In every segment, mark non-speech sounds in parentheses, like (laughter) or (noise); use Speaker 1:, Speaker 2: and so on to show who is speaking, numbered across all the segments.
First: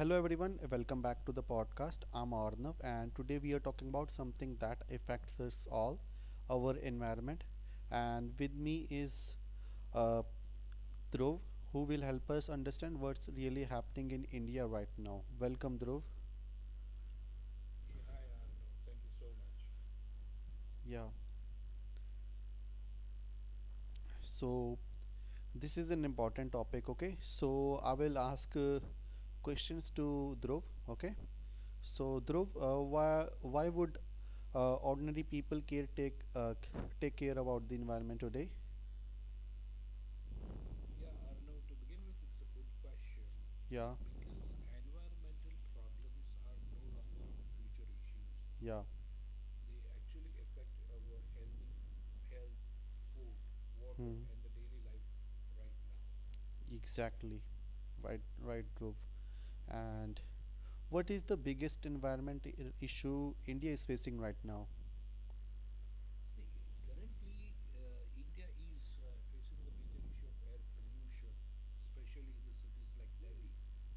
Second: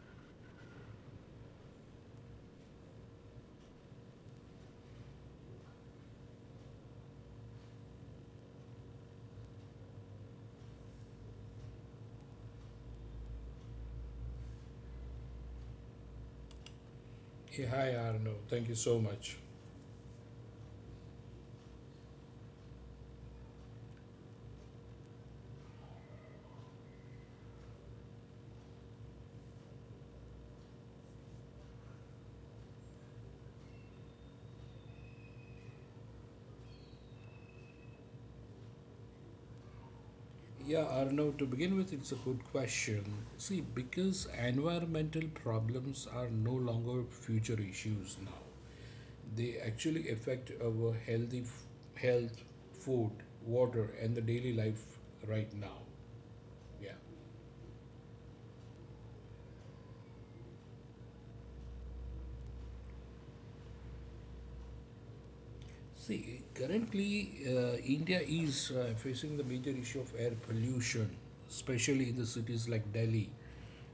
Speaker 1: Hello everyone, welcome back to the podcast. I'm Arnav, and today we are talking about something that affects us all, our environment. And with me is uh, Dhruv, who will help us understand what's really happening in India right now. Welcome, Dhruv.
Speaker 2: Hey, hi, Arno! Thank you so much.
Speaker 1: Yeah. So this is an important topic. Okay. So I will ask questions to Dhruv. Okay. So Dhruv, why would ordinary people take care about the environment today?
Speaker 2: Yeah, Arno, to begin with, it's a good
Speaker 1: So,
Speaker 2: question. See,
Speaker 1: yeah.
Speaker 2: because environmental problems are no longer future issues now,
Speaker 1: Yeah
Speaker 2: they actually affect our health,
Speaker 1: f-
Speaker 2: food, water,
Speaker 1: Hmm.
Speaker 2: and the daily life right now.
Speaker 1: Now,
Speaker 2: Yeah.
Speaker 1: exactly. Right, right, Dhruv. And what is the biggest issue India is facing right now?
Speaker 2: See, currently, India is facing the major issue of air pollution, especially in the cities like Delhi,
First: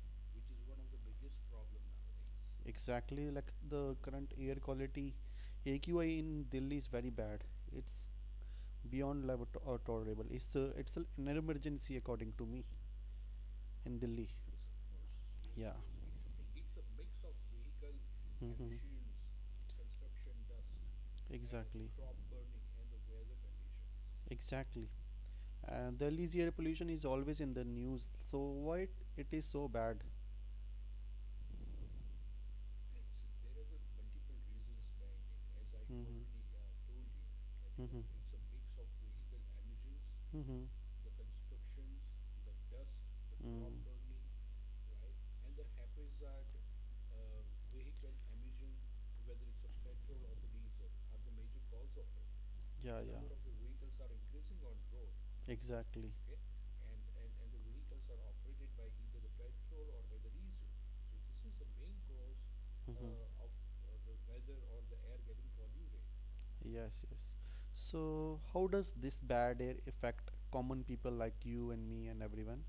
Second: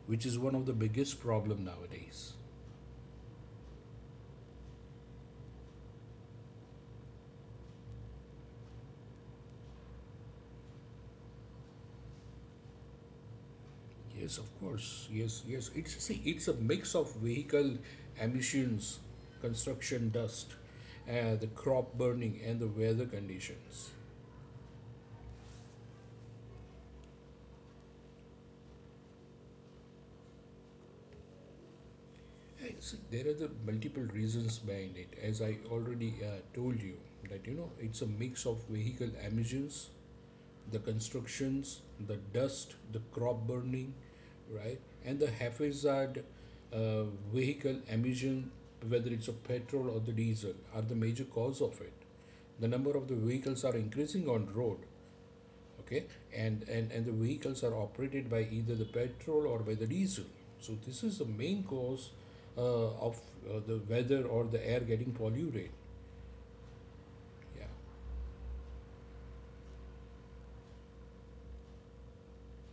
Speaker 2: which is one of the biggest problem nowadays.
Speaker 1: Exactly, like the current air quality, AQI in Delhi is very bad. It's beyond or tolerable. An emergency according to me in Delhi.
Speaker 2: Yes, of course. Yes, yes. It's see, it's a mix of vehicle emissions, construction dust, the crop burning, and the weather conditions.
Speaker 1: Exactly. The Delhi's air pollution is always in the news. So why it is so bad?
Speaker 2: See, there are the multiple reasons behind it. As I already
Speaker 1: Mhm.
Speaker 2: told you, that
Speaker 1: Mhm.
Speaker 2: it's a mix of vehicle emissions,
Speaker 1: Mhm. Mm.
Speaker 2: the constructions, the dust, the crop burning, right? And the haphazard uh, vehicle emission, whether it's a petrol or the diesel, are the major cause of it. The number
Speaker 1: Yeah,
Speaker 2: of the
Speaker 1: yeah.
Speaker 2: vehicles are increasing on road, okay,
Speaker 1: Exactly.
Speaker 2: and the vehicles are operated by either the petrol or by the diesel. So this is the main cause of the weather or the air getting polluted.
Speaker 1: Yes, yes.
Speaker 2: Yeah.
Speaker 1: So, how does this bad air affect common people like you and me and everyone?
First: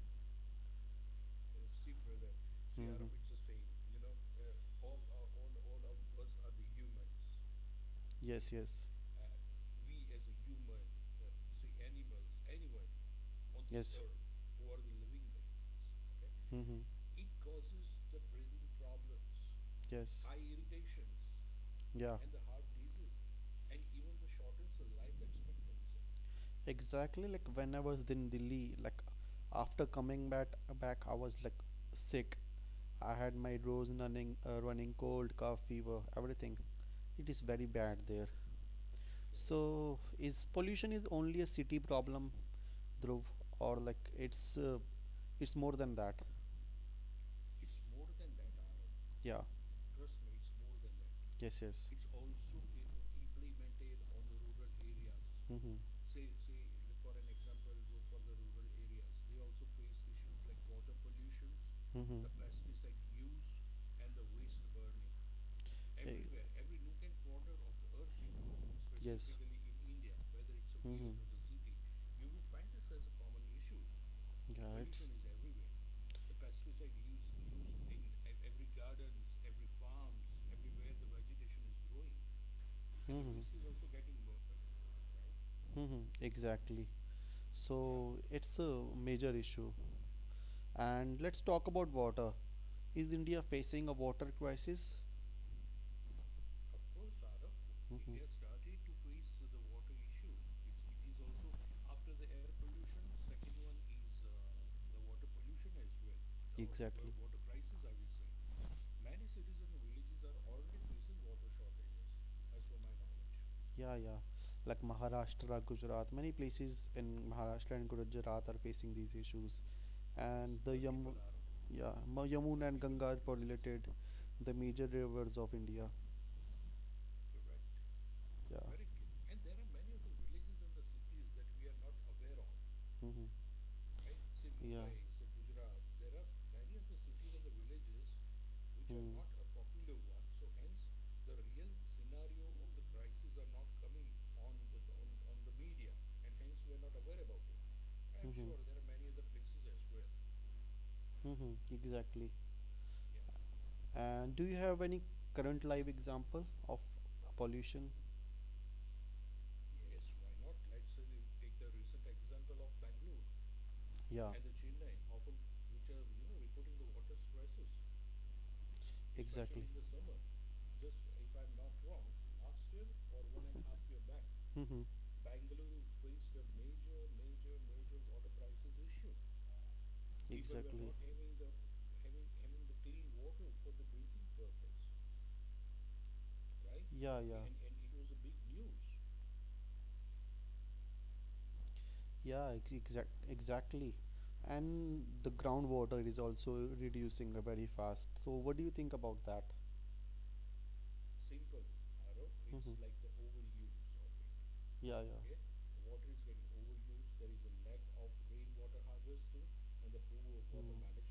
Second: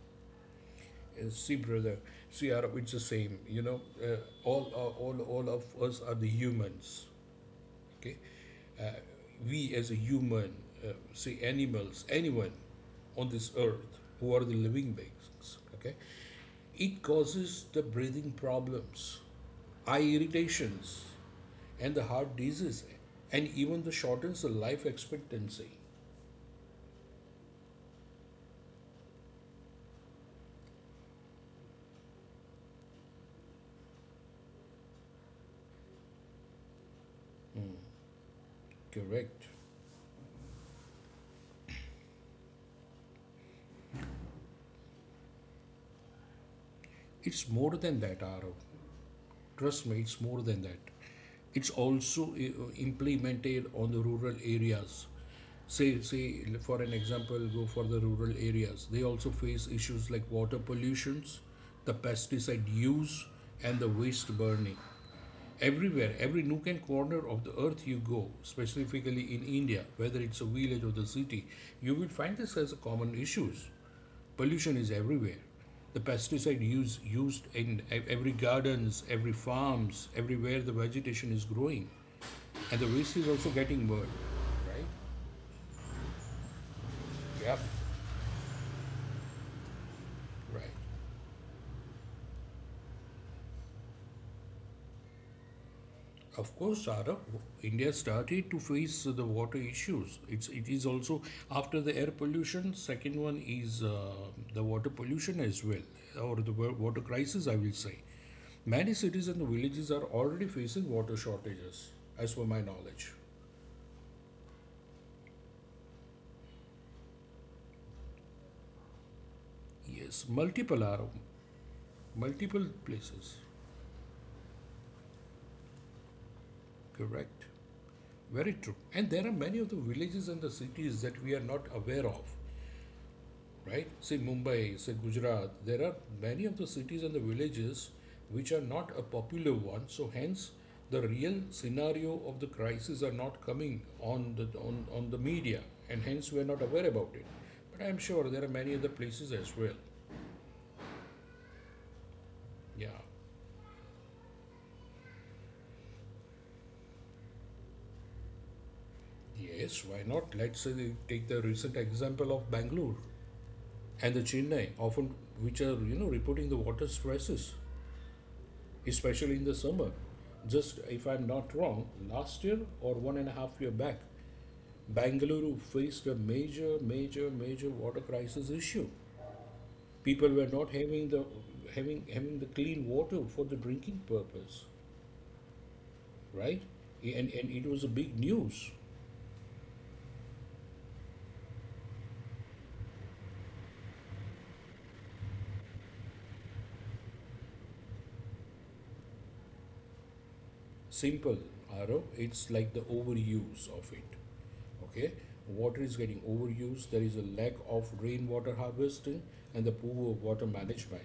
Speaker 2: See, brother, see, Arab, it's the same. All of us are the humans. Okay,
Speaker 1: Yes, yes.
Speaker 2: uh, we as a human, see, animals, anyone on this earth who are the living beings. Okay,
Speaker 1: Hmm.
Speaker 2: it causes the breathing problems, eye
Speaker 1: Yes.
Speaker 2: irritations, and the
Speaker 1: Yeah.
Speaker 2: heart disease, and even the shortens the life expectancy.
Speaker 1: Exactly. Like when I was in Delhi, like after coming back, I was like sick. I had my nose running cold, cough, fever, everything. It is very
Speaker 2: Hmm.
Speaker 1: bad there.
Speaker 2: Correct.
Speaker 1: So, is pollution is only a city problem, Dhruv, or like uh, it's more than that?
Speaker 2: It's more than that, Arav.
Speaker 1: Yeah.
Speaker 2: Trust me, it's more than that.
Speaker 1: Yes,
Speaker 2: It's
Speaker 1: yes.
Speaker 2: also implemented on the rural areas. Say,
Speaker 1: Mm-hmm.
Speaker 2: for an example, go for the rural areas. They also face issues like water pollutions, the pesticide use, and the waste burning. Everywhere, every nook and corner of the earth you go, specifically in India, whether it's a village or the
Speaker 1: Mhm.
Speaker 2: city, you will find this as a common issues.
Speaker 1: Right.
Speaker 2: Pollution is everywhere. The pesticide use used in every gardens, every farms, everywhere the vegetation is growing, and the waste is
Speaker 1: Mhm.
Speaker 2: also getting burned. Right?
Speaker 1: Hmm, exactly. Yeah.
Speaker 2: Yep.
Speaker 1: So it's a major issue.
Speaker 2: Right.
Speaker 1: And let's talk about water. Is India facing a water crisis?
Speaker 2: Of course, Saurabh, India
Speaker 1: Mhm.
Speaker 2: started to face the water issues. It is also after the air pollution. Second one is the water pollution as well, or the water
Speaker 1: Exactly.
Speaker 2: crisis, I will say. Many cities and villages are already facing water shortages, as per my knowledge.
Speaker 1: Yeah, yeah. Like Maharashtra, Gujarat, many places in Maharashtra and Gujarat are facing these issues.
Speaker 2: Yes,
Speaker 1: And the Yam yeah, Yamuna
Speaker 2: multiple
Speaker 1: and Ganga are
Speaker 2: places.
Speaker 1: correlated, the major rivers of India.
Speaker 2: Correct. Very
Speaker 1: Yeah.
Speaker 2: true. And there are many of the villages and the cities that we are not aware of,
Speaker 1: Hmm.
Speaker 2: right? Say Mumbai,
Speaker 1: Yeah.
Speaker 2: say Gujarat. There are many of the cities and the villages which are not a popular one. So hence, the real scenario of the crisis are not coming on the media, and hence we are not aware about it. But I am sure there are many other places as well.
Speaker 1: Hmm, exactly.
Speaker 2: Yeah.
Speaker 1: And do you have any current live example of pollution?
Speaker 2: Yes, why not? Let's say they take the recent example of Bangalore, and the Chennai, often which are reporting the water stresses, especially in the
Speaker 1: Exactly.
Speaker 2: summer. Just if I'm not wrong, last year or 1.5 year back,
Speaker 1: Hmm.
Speaker 2: Bangalore faced a major, major, major water crisis issue. People were not having the having having the clean water for the drinking purpose, right?
Speaker 1: Yeah.
Speaker 2: And it was a big news.
Speaker 1: Yeah, exactly. And the groundwater is also reducing very fast. So what do you think about that?
Speaker 2: Simple, Arav. It's like the
Speaker 1: Mhm.
Speaker 2: overuse of it.
Speaker 1: Yeah,
Speaker 2: Okay,
Speaker 1: yeah.
Speaker 2: water is getting
Speaker 1: Mm.
Speaker 2: overused. There is a lack of rainwater harvesting and the poor water management.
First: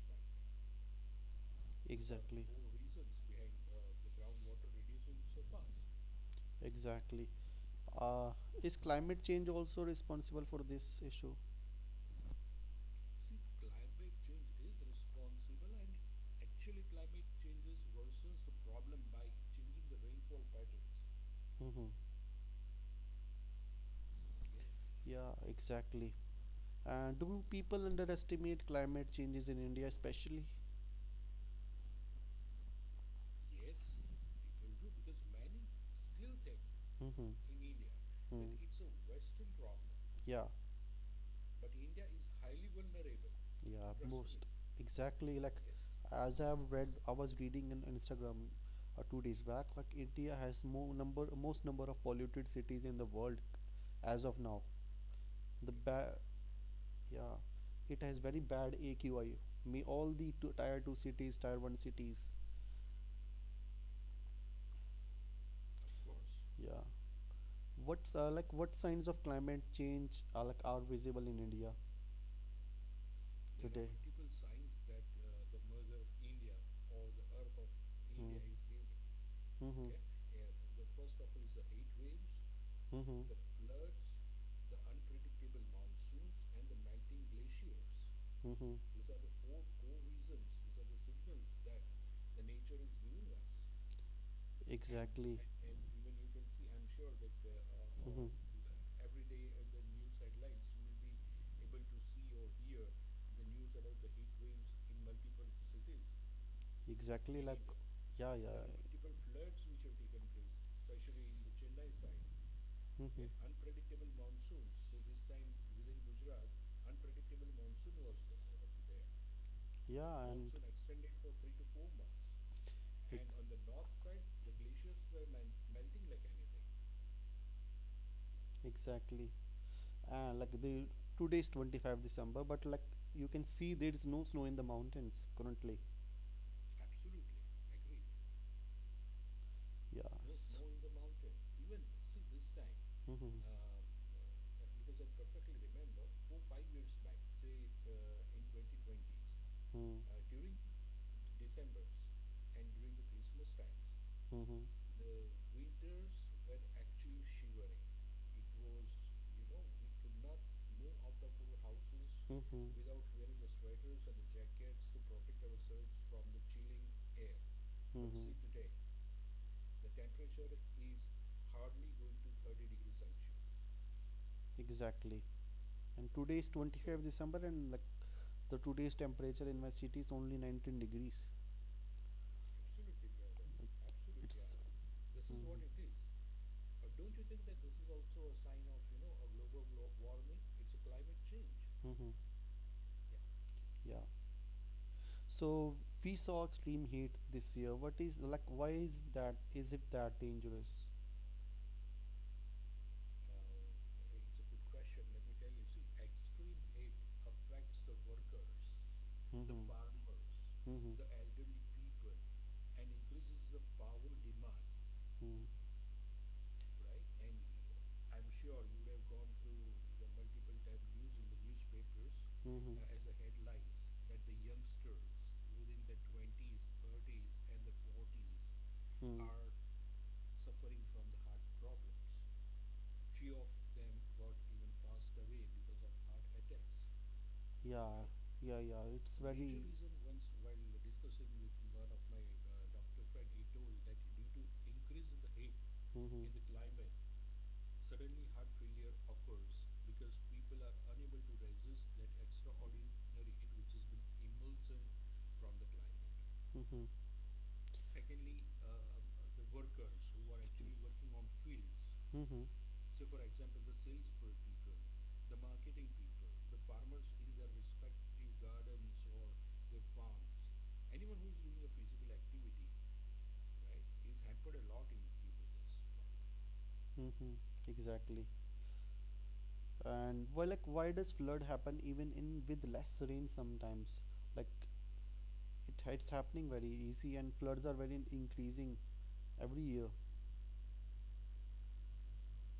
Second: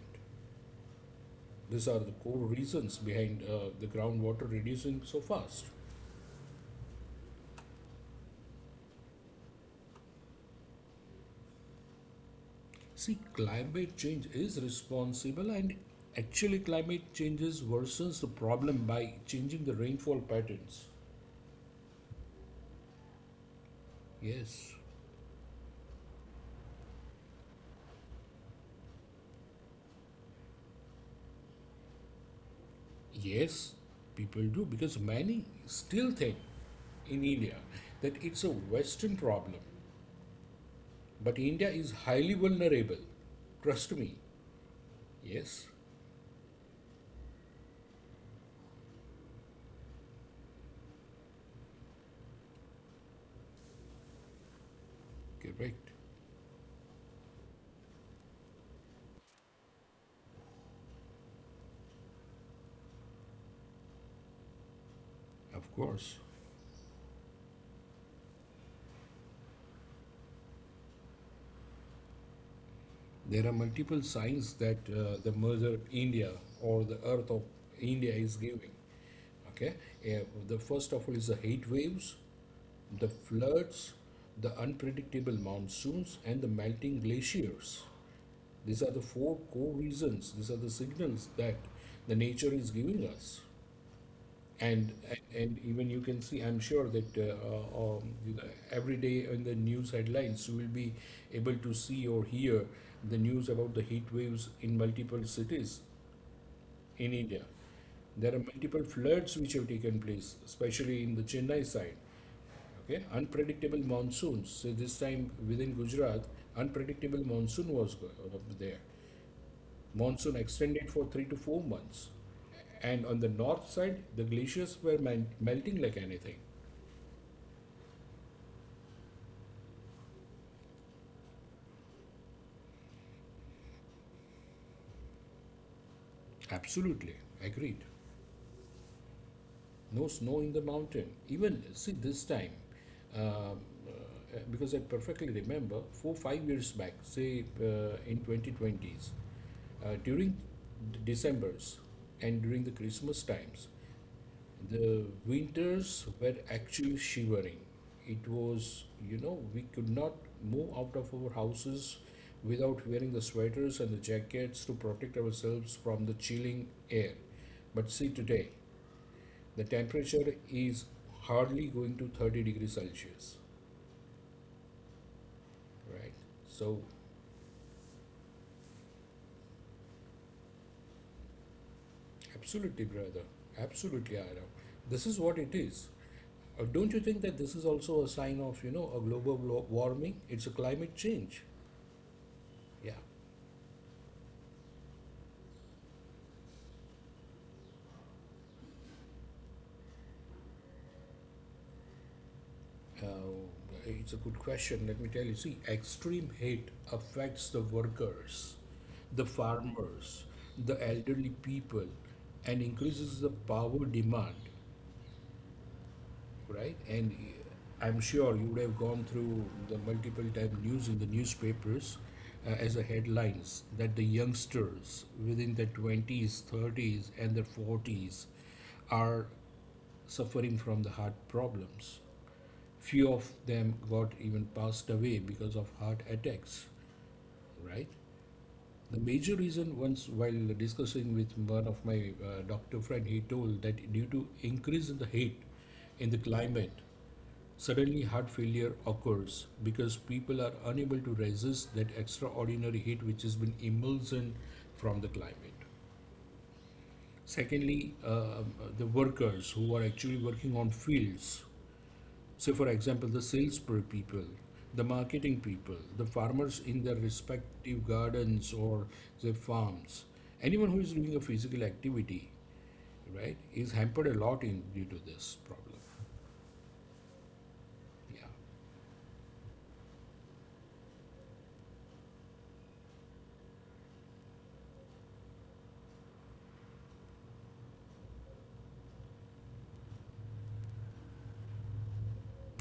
Speaker 2: These are the core
Speaker 1: Exactly.
Speaker 2: reasons behind the groundwater reducing so fast.
Speaker 1: Exactly. Uh, is climate change also responsible for this issue?
Speaker 2: See, climate change is responsible, and actually, climate changes worsens the problem by changing the rainfall patterns.
Speaker 1: Mm-hmm.
Speaker 2: Yes.
Speaker 1: Yeah, exactly. And do people underestimate climate changes in India, especially?
Speaker 2: Yes, people do because many still think in India
Speaker 1: Mm-hmm.
Speaker 2: that it's a
Speaker 1: Mm.
Speaker 2: Western problem,
Speaker 1: Yeah,
Speaker 2: but India is highly vulnerable.
Speaker 1: yeah,
Speaker 2: Trust me.
Speaker 1: most exactly. Like,
Speaker 2: Yes,
Speaker 1: as I've read, I was reading on Instagram 2 days back. Like, India has more number, most number of polluted cities in the world as of now. The
Speaker 2: correct.
Speaker 1: ba- yeah, it has very bad AQI. May all the two, tier two cities, tier one cities.
Speaker 2: Of course.
Speaker 1: Yeah. What's Like what signs of climate change are visible in India?
Speaker 2: There are multiple signs that the Mother India or the Earth of India is giving. Okay, the first of all is the heat waves, the floods, the unpredictable monsoons, and the melting glaciers.
Speaker 1: Mm-hmm,
Speaker 2: These are the four core reasons. These are the signals that the nature is giving us.
Speaker 1: and
Speaker 2: And,
Speaker 1: exactly,
Speaker 2: and even you can see, I'm sure that every day in the news headlines, you will be able to see or hear the news about the heat waves in multiple cities in
Speaker 1: exactly,
Speaker 2: India. There
Speaker 1: yeah,
Speaker 2: are multiple
Speaker 1: the.
Speaker 2: floods which have taken place, especially in the Chennai side. Okay,
Speaker 1: Mhm.
Speaker 2: unpredictable
Speaker 1: And
Speaker 2: monsoons. So this time within Gujarat, unpredictable monsoon was there.
Speaker 1: yeah,
Speaker 2: Monsoon extended for 3 to 4 months. And
Speaker 1: it,
Speaker 2: on the north side, the glaciers were melting like anything.
Speaker 1: exactly. Like the today is 25 December, but like you can see there is no snow in the mountains currently.
Speaker 2: Absolutely, agreed. No
Speaker 1: Yes.
Speaker 2: snow in the mountain. Even, see, this time,
Speaker 1: Mhm.
Speaker 2: um, because I perfectly remember 4, 5 years back, say in 2020s,
Speaker 1: Mm,
Speaker 2: during December's and during the Christmas times.
Speaker 1: mhm.
Speaker 2: The winters were actually shivering. It was, we could not move out of our houses without wearing the sweaters and the jackets to protect ourselves from the chilling air. But see today, the temperature is hardly going to 30 degrees Celsius,
Speaker 1: Exactly.
Speaker 2: right?
Speaker 1: And today is
Speaker 2: So,
Speaker 1: 25 December, and like the today's temperature in my city is only 19 degrees.
Speaker 2: absolutely, brother, absolutely,
Speaker 1: It's.
Speaker 2: Aram. This is what it is.
Speaker 1: Mhm.
Speaker 2: Don't you think that this is also a sign of, a global warming? It's a climate change.
Speaker 1: Mm-hmm.
Speaker 2: Yeah.
Speaker 1: Yeah. So we saw extreme heat this year. What is like why is that is it that dangerous?
Speaker 2: Uh, it's a good question. Let me tell you. See, extreme heat affects the workers, the
Speaker 1: Mm-hmm.
Speaker 2: farmers, the
Speaker 1: Mm-hmm.
Speaker 2: elderly people, and increases the power demand, right? And I'm sure you would have gone through the multiple time news in the newspapers as
Speaker 1: Mhm.
Speaker 2: a headlines that the youngsters within the 20s, 30s, and the 40s are suffering from the heart problems. Few of them got even passed away because of heart attacks,
Speaker 1: Yeah,
Speaker 2: right?
Speaker 1: yeah, yeah.
Speaker 2: The
Speaker 1: It's.
Speaker 2: major reason, once while discussing with one of my doctor friend, he told that due to increase in the heat in the
Speaker 1: Mhm,
Speaker 2: climate, suddenly, heart failure occurs because people are unable to resist that extraordinary heat which has been emulsion from the climate.
Speaker 1: mhm,
Speaker 2: Secondly, the workers who are actually working on fields,
Speaker 1: mhm,
Speaker 2: say for example, the sales people, the marketing people, the farmers in their respective gardens or their farms, anyone who is doing a physical activity, right, is hampered a lot in due to this problem.
Speaker 1: mhm.
Speaker 2: Yeah.
Speaker 1: Exactly. And why does flood happen even in with less rain sometimes? Like it it's happening very easy, and floods are very increasing every year.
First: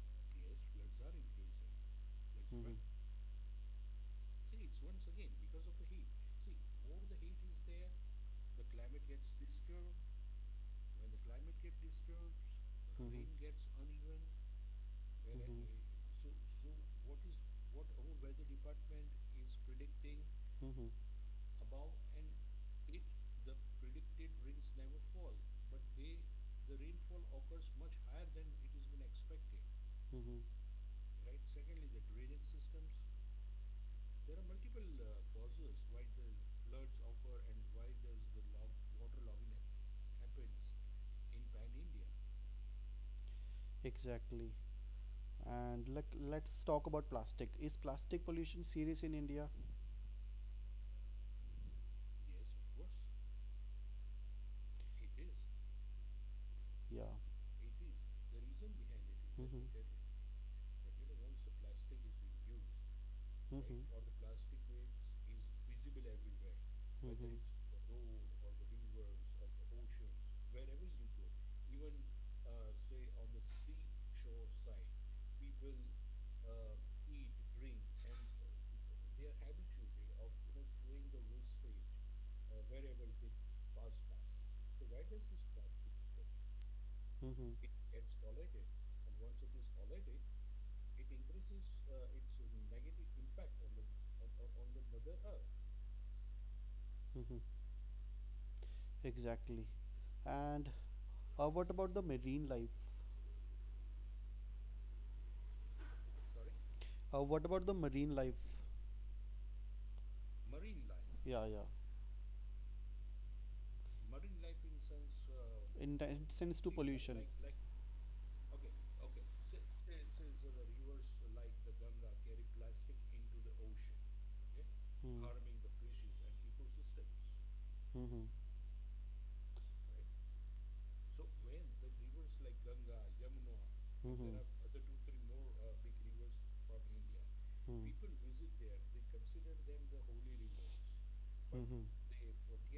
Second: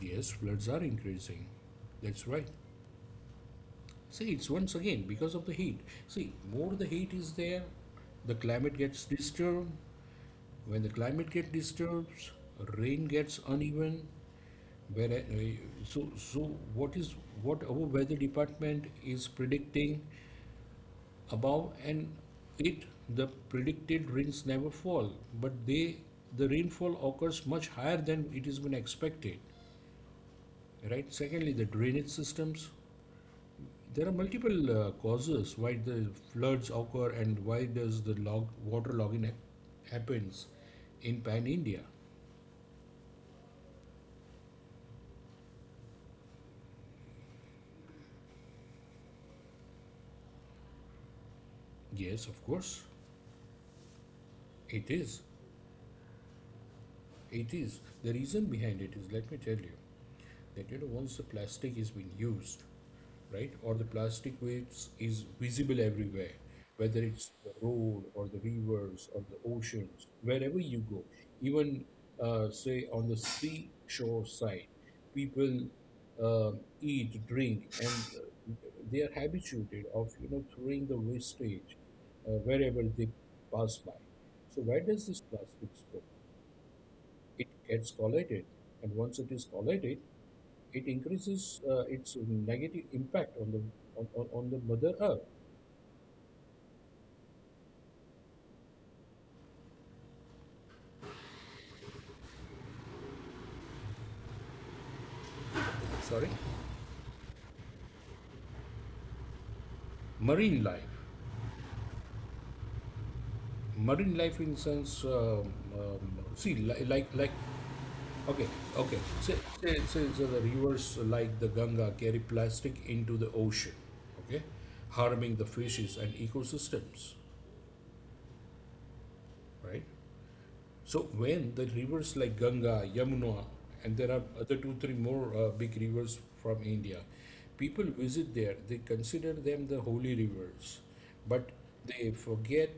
Speaker 2: Yes, floods are increasing. That's right.
Speaker 1: Mhm.
Speaker 2: See, it's once again because of the heat. See, more the heat is there, the climate gets disturbed. When the climate gets disturbed, rain
Speaker 1: Mhm,
Speaker 2: gets
Speaker 1: mhm.
Speaker 2: uneven. Where
Speaker 1: Mhm.
Speaker 2: so so what is what our weather department is predicting
Speaker 1: Mm-hmm.
Speaker 2: above, and it the predicted rains never fall, but the rainfall occurs much higher than it has been expected.
Speaker 1: Hmm,
Speaker 2: Right. Secondly, the drainage systems. There are multiple causes why the floods occur and why does the log water logging happens in pan India.
Speaker 1: exactly. And like, let's talk about plastic. Is plastic pollution serious in India?
Speaker 2: Yes, of course, it is.
Speaker 1: Yeah.
Speaker 2: It is. The reason behind it is, let me tell
Speaker 1: Mhm.
Speaker 2: you, that once the plastic is being used, right, or the plastic waste is visible everywhere, whether it's
Speaker 1: Mhm.
Speaker 2: the road or the rivers or the oceans, wherever you go, even say on the seashore side, people uh, eat, drink, and they are habituated of throwing the wastage wherever they pass by. So where does this plastic go? It
Speaker 1: Mm-hmm.
Speaker 2: gets collated, and once it is collated, it increases its negative impact on the mother earth.
Speaker 1: Mm-hmm. Exactly. And what about the marine life?
Speaker 2: Sorry.
Speaker 1: What about the marine life?
Speaker 2: marine life
Speaker 1: Yeah, yeah.
Speaker 2: marine life in sense, see,
Speaker 1: Sense.
Speaker 2: like, okay okay, say, so the rivers like the Ganga carry plastic into the ocean, okay, harming the fishes and ecosystems,
Speaker 1: Mm-hmm.
Speaker 2: right. So when the rivers like Ganga, Yamuna, and there are other two, three more big rivers from India, people visit there. They consider them the holy rivers, but they forget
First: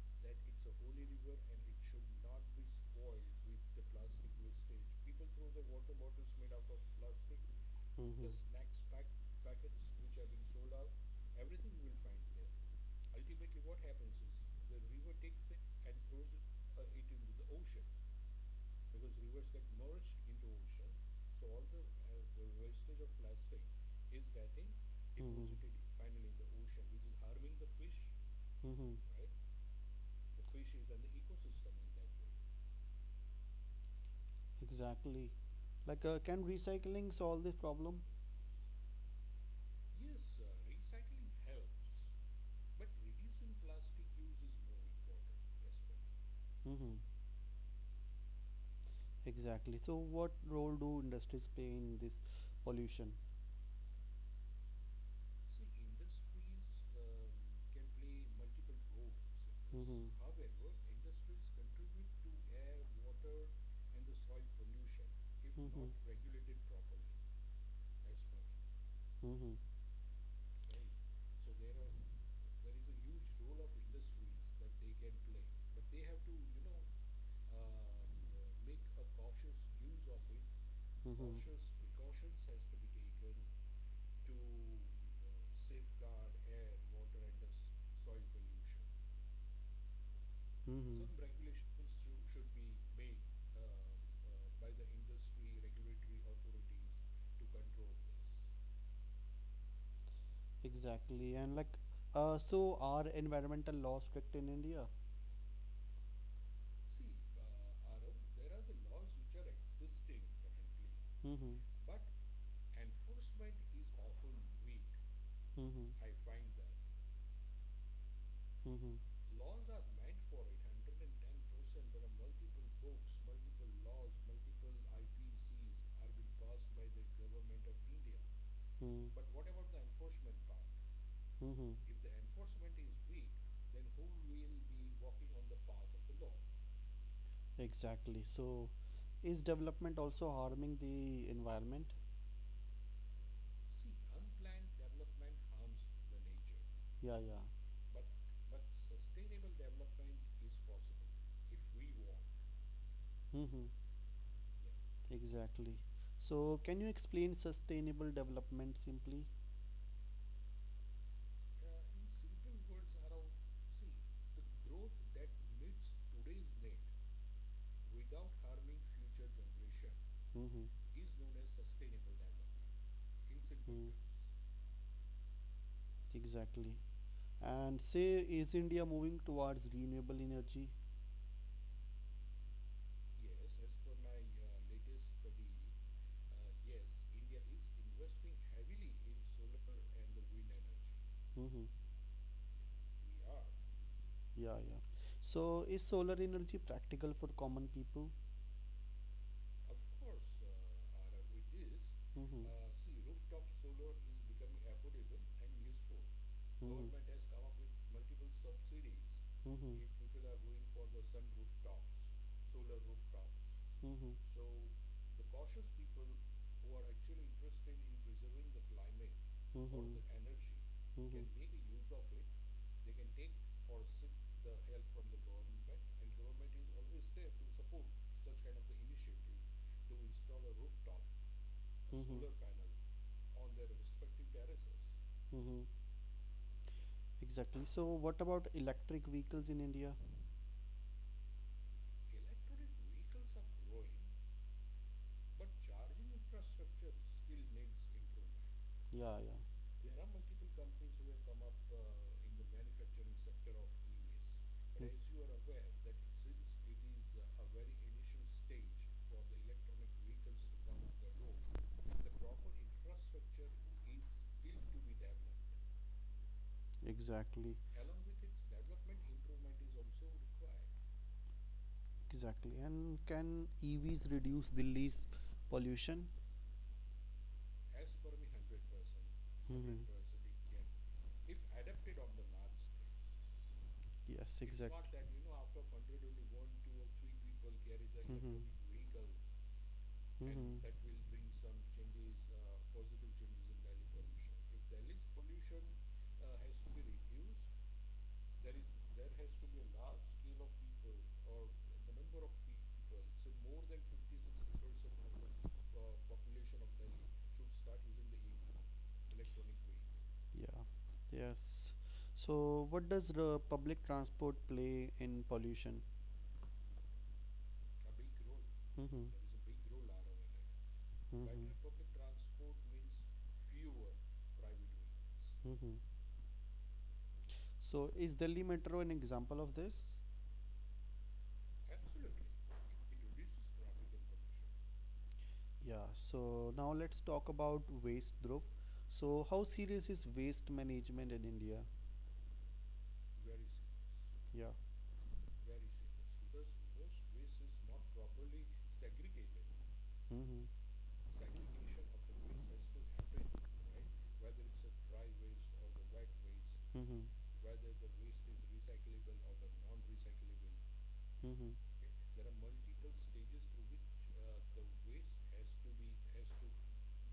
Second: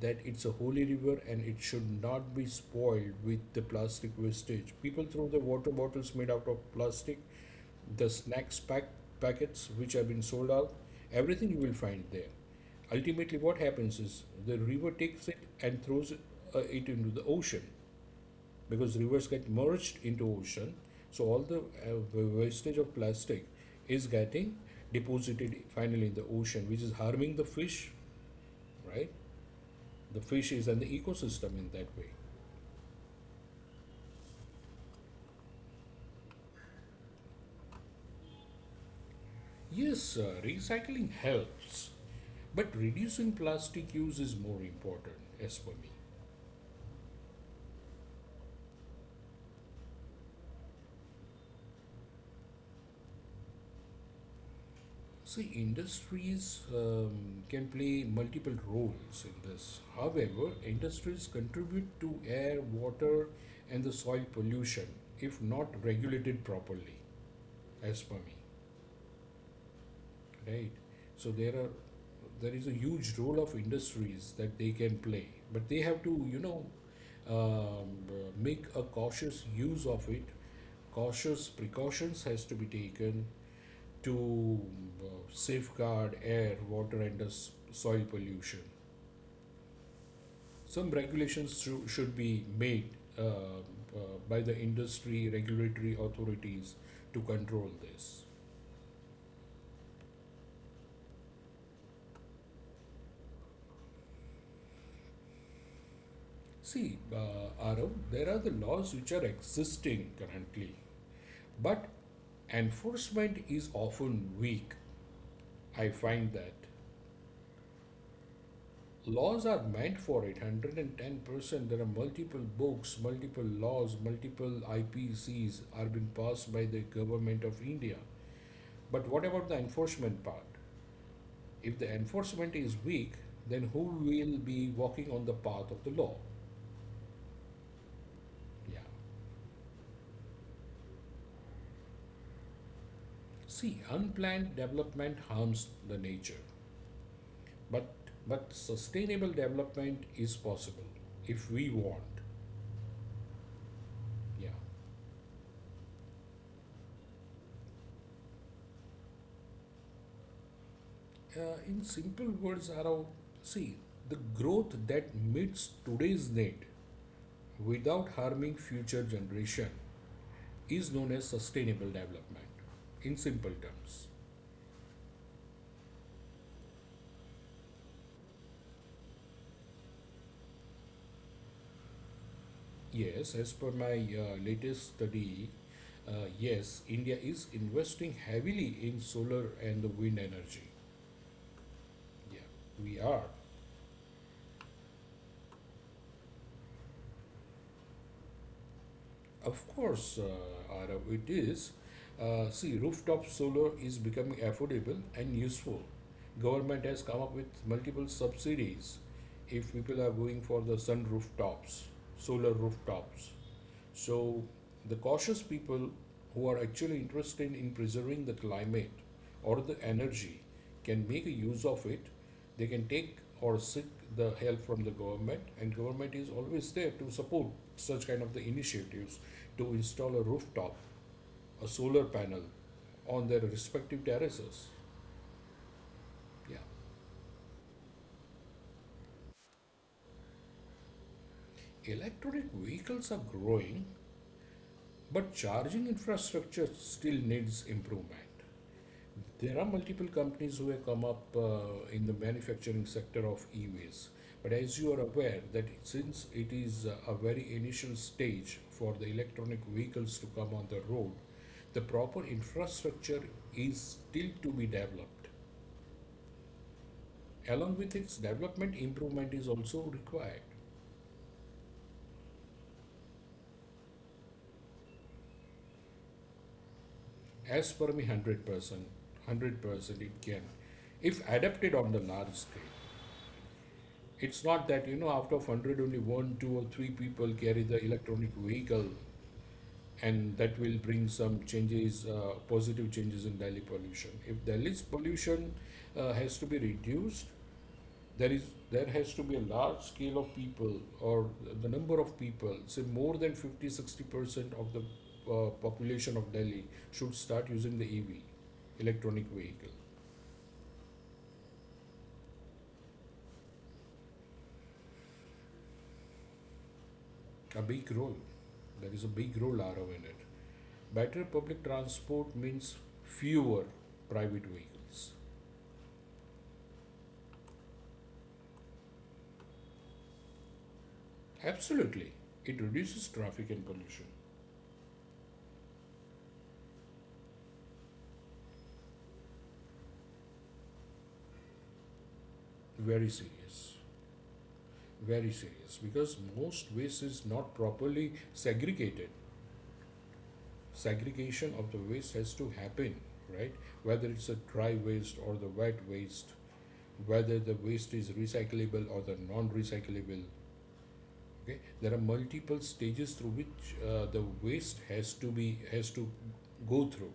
Speaker 2: that it's a holy river and it should not be spoiled with the plastic wastage. People throw the water bottles made out of plastic, the snacks packets which have been sold out, everything you will find there. Ultimately what happens is the river takes it and throws it into the ocean, because rivers get merged into ocean. So all the wastage of plastic is getting
Speaker 1: Mhm.
Speaker 2: deposited finally in the ocean, which is harming the fish,
Speaker 1: Mm-hmm.
Speaker 2: right, the fishes and the ecosystem in that way.
Speaker 1: Exactly. Like, can recycling solve this problem?
Speaker 2: Yes, recycling helps, but reducing plastic use is more important as for me.
Speaker 1: Mm-hmm. Exactly. So, what role do industries play in this pollution?
Speaker 2: See, industries can play multiple roles in this.
Speaker 1: Mhm.
Speaker 2: However, industries contribute to air, water, and the soil pollution if not
Speaker 1: Mhm.
Speaker 2: regulated properly, as per me,
Speaker 1: Mm-hmm. Right?
Speaker 2: right? So there is a huge role of industries that they can play, but they have to, um, make a cautious use of it. Cautious precautions has to be taken to safeguard air, water, and the soil pollution. Some regulations should be made uh, by the industry regulatory authorities to control this.
Speaker 1: Exactly. And like, so are environmental laws strict in India?
Speaker 2: See, Arav, there are the laws which are existing currently,
Speaker 1: Mm-hmm.
Speaker 2: but enforcement is often weak. I
Speaker 1: Mm-hmm.
Speaker 2: find that.
Speaker 1: Mm-hmm. Mm-hmm.
Speaker 2: Laws are meant for it 110%. There are multiple books, multiple laws, multiple IPCs are being passed by the government of India. But what about the enforcement part?
Speaker 1: Mm-hmm.
Speaker 2: If the enforcement is weak, then who will be walking on the path of the law?
Speaker 1: Exactly. So,
Speaker 2: Yeah.
Speaker 1: is development also harming the environment?
Speaker 2: See, unplanned development harms the nature,
Speaker 1: Yeah, yeah.
Speaker 2: but but sustainable development is possible if we want.
Speaker 1: Mm-hmm.
Speaker 2: Yeah.
Speaker 1: Exactly. So, can you explain sustainable development simply?
Speaker 2: In simple words, Arav, see, the growth that meets today's need without harming future generation is
Speaker 1: Mm-hmm.
Speaker 2: known as sustainable development. In simple
Speaker 1: Mm.
Speaker 2: terms,
Speaker 1: Exactly. And say, is India moving towards renewable energy?
Speaker 2: yes, as per my latest study, yes, India is investing heavily in solar and the wind energy.
Speaker 1: Mm-hmm.
Speaker 2: Yeah, we are.
Speaker 1: Yeah, yeah. So, is solar energy practical for common people?
Speaker 2: Of course, Arav, it is. See,
Speaker 1: Mm-hmm.
Speaker 2: rooftop solar is becoming affordable and useful. Government has come up with multiple subsidies if
Speaker 1: Mm-hmm.
Speaker 2: people are going for the sun
Speaker 1: Mm-hmm.
Speaker 2: rooftops, solar rooftops.
Speaker 1: Mhm.
Speaker 2: So, the cautious people who are actually
Speaker 1: Mhm.
Speaker 2: interested in preserving the climate or the energy can make a
Speaker 1: Mhm.
Speaker 2: use of it. They can take or seek the help from the government, and government is always there to support such kind of the initiatives to install a rooftop, a solar
Speaker 1: Mhm.
Speaker 2: panel on their respective terraces.
Speaker 1: Mhm.
Speaker 2: Yeah.
Speaker 1: Exactly. So what about electric vehicles in India?
Speaker 2: Electric vehicles are growing, but charging infrastructure still needs improvement.
Speaker 1: Yeah, yeah.
Speaker 2: There are multiple companies who have come up in the manufacturing sector of e-waste. But as you are aware that
Speaker 1: Hmm.
Speaker 2: since it is a very initial stage for the electronic vehicles to come on the road, the proper infrastructure is still to be developed.
Speaker 1: exactly
Speaker 2: Along with its development, improvement is also required.
Speaker 1: exactly, and can EVs reduce Delhi's pollution?
Speaker 2: As per me, 100%,
Speaker 1: Hmm,
Speaker 2: 100% it can, if adapted on the large scale.
Speaker 1: yes.
Speaker 2: It's
Speaker 1: It's
Speaker 2: not that, you
Speaker 1: exactly.
Speaker 2: know, out of 100, only one, two, or three people carry the electronic vehicle,
Speaker 1: Hmm.
Speaker 2: and that will bring some changes, positive changes in Delhi pollution. If Delhi's pollution has to be reduced, there is there has to be a large scale of people or the number of people, say more than 50, 60% of the population of Delhi should start using the EV, electronic vehicle.
Speaker 1: Yeah, yes. So, what does the public transport play in pollution?
Speaker 2: A big role. There is a
Speaker 1: Mm-hmm.
Speaker 2: big role RO in it. Better public
Speaker 1: Mm-hmm.
Speaker 2: transport means fewer private vehicles.
Speaker 1: Mm-hmm. So, is Delhi Metro an example of this?
Speaker 2: Absolutely. It reduces traffic and pollution.
Speaker 1: Yeah, so now let's talk about waste, Dhruv. So, how serious is waste management in India?
Speaker 2: Very serious.
Speaker 1: Yeah.
Speaker 2: Very serious. Because most waste is not properly segregated.
Speaker 1: Hmm.
Speaker 2: Segregation of the waste has to happen, right? Whether it's a dry waste or the wet waste,
Speaker 1: Hmm.
Speaker 2: whether the waste is recyclable or the non recyclable.
Speaker 1: Hmm.
Speaker 2: Okay? There are multiple stages through which the waste has to be has to go through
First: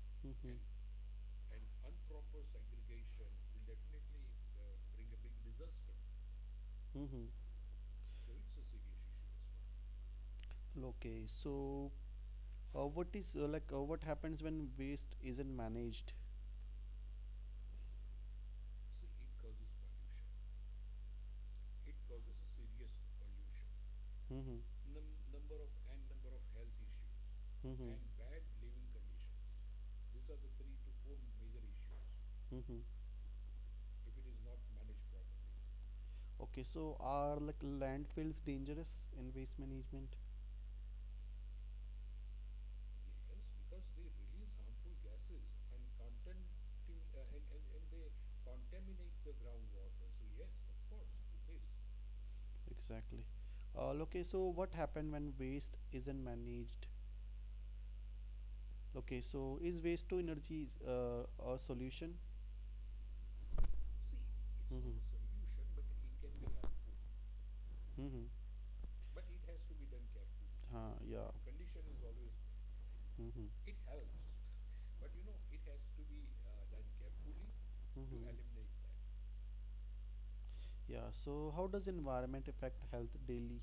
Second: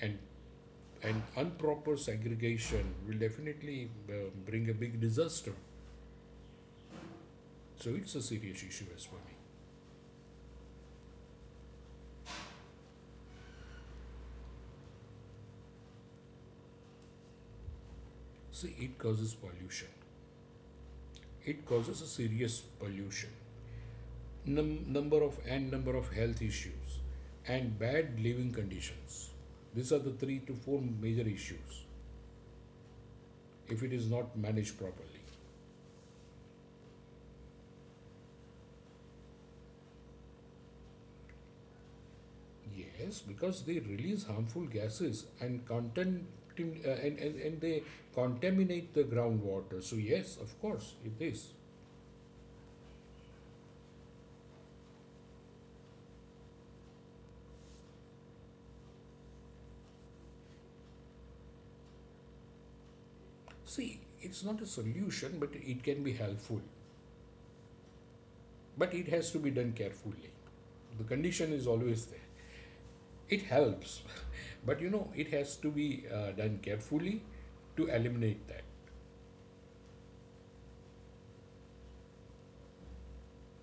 Speaker 2: and and improper segregation will definitely bring a big disaster.
Speaker 1: Hmm. Hmm.
Speaker 2: So it's a serious issue as for me.
Speaker 1: Okay, so what is like what happens when waste isn't managed?
Speaker 2: See, it causes pollution. It causes a serious pollution.
Speaker 1: Mm-hmm.
Speaker 2: Number of
Speaker 1: Hmm.
Speaker 2: and number of health issues and
Speaker 1: Hmm.
Speaker 2: bad living conditions. These are the three to four major issues
Speaker 1: Mm-hmm.
Speaker 2: if it is not managed properly.
Speaker 1: Okay, so are like landfills dangerous in waste management?
Speaker 2: Yes, because they release harmful gases and content and they contaminate the groundwater. So yes, of course, it is.
Speaker 1: Exactly. Okay, so what happened when waste isn't managed? Okay, so is waste to energy a solution?
Speaker 2: See, it's not a
Speaker 1: Mhm.
Speaker 2: solution, but it can be helpful.
Speaker 1: Mm-hmm.
Speaker 2: But it has to be done carefully.
Speaker 1: Huh,
Speaker 2: The
Speaker 1: yeah.
Speaker 2: condition is always there. It
Speaker 1: Mm-hmm.
Speaker 2: helps, (laughs) but you know, it has to be done carefully to eliminate that.
Speaker 1: Mm-hmm. Yeah, so how does environment affect health daily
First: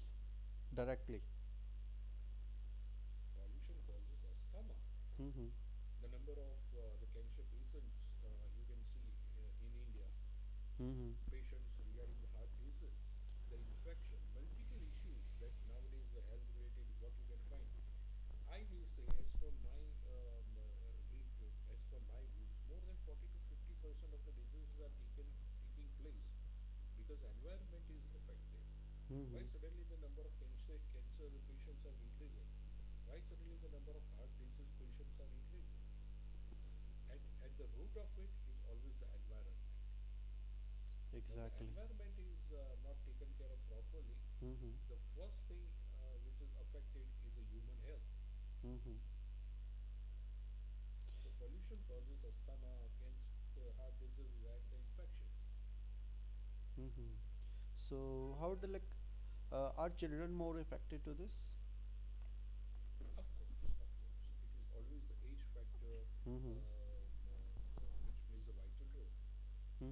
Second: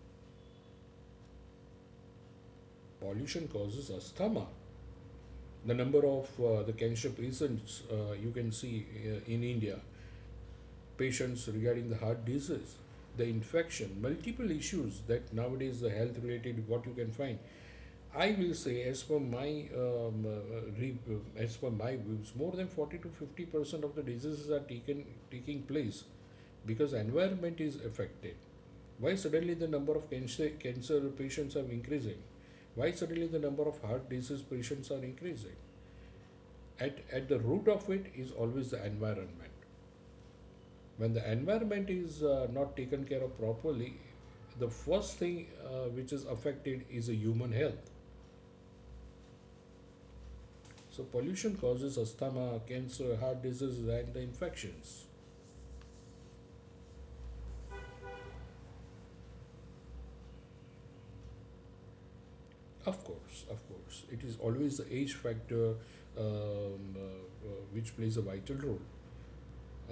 Speaker 1: directly?
Speaker 2: Pollution causes asthma.
Speaker 1: Mm-hmm.
Speaker 2: The number of the cancer patients you can see in India,
Speaker 1: Mm-hmm.
Speaker 2: patients
Speaker 1: Mm-hmm.
Speaker 2: regarding the heart disease, the infection, multiple issues that nowadays the health related what you can find I will say, as per my as per my views, more than 40 to 50% of the diseases are taken taking place because environment is affected. Why suddenly the number of cancer patients are increasing? Why suddenly the number of heart disease patients are increasing? At the root of it is always the environment. When the
Speaker 1: Exactly.
Speaker 2: environment is not taken care of properly, the first
Speaker 1: Mm-hmm.
Speaker 2: thing which is affected is the human health.
Speaker 1: Mm-hmm.
Speaker 2: So pollution causes asthma, cancer, heart diseases, and the infections.
Speaker 1: Mm-hmm. So how do like are children more affected to this?
Speaker 2: Of
Speaker 1: Of.
Speaker 2: course, it is always the age factor which plays a vital role.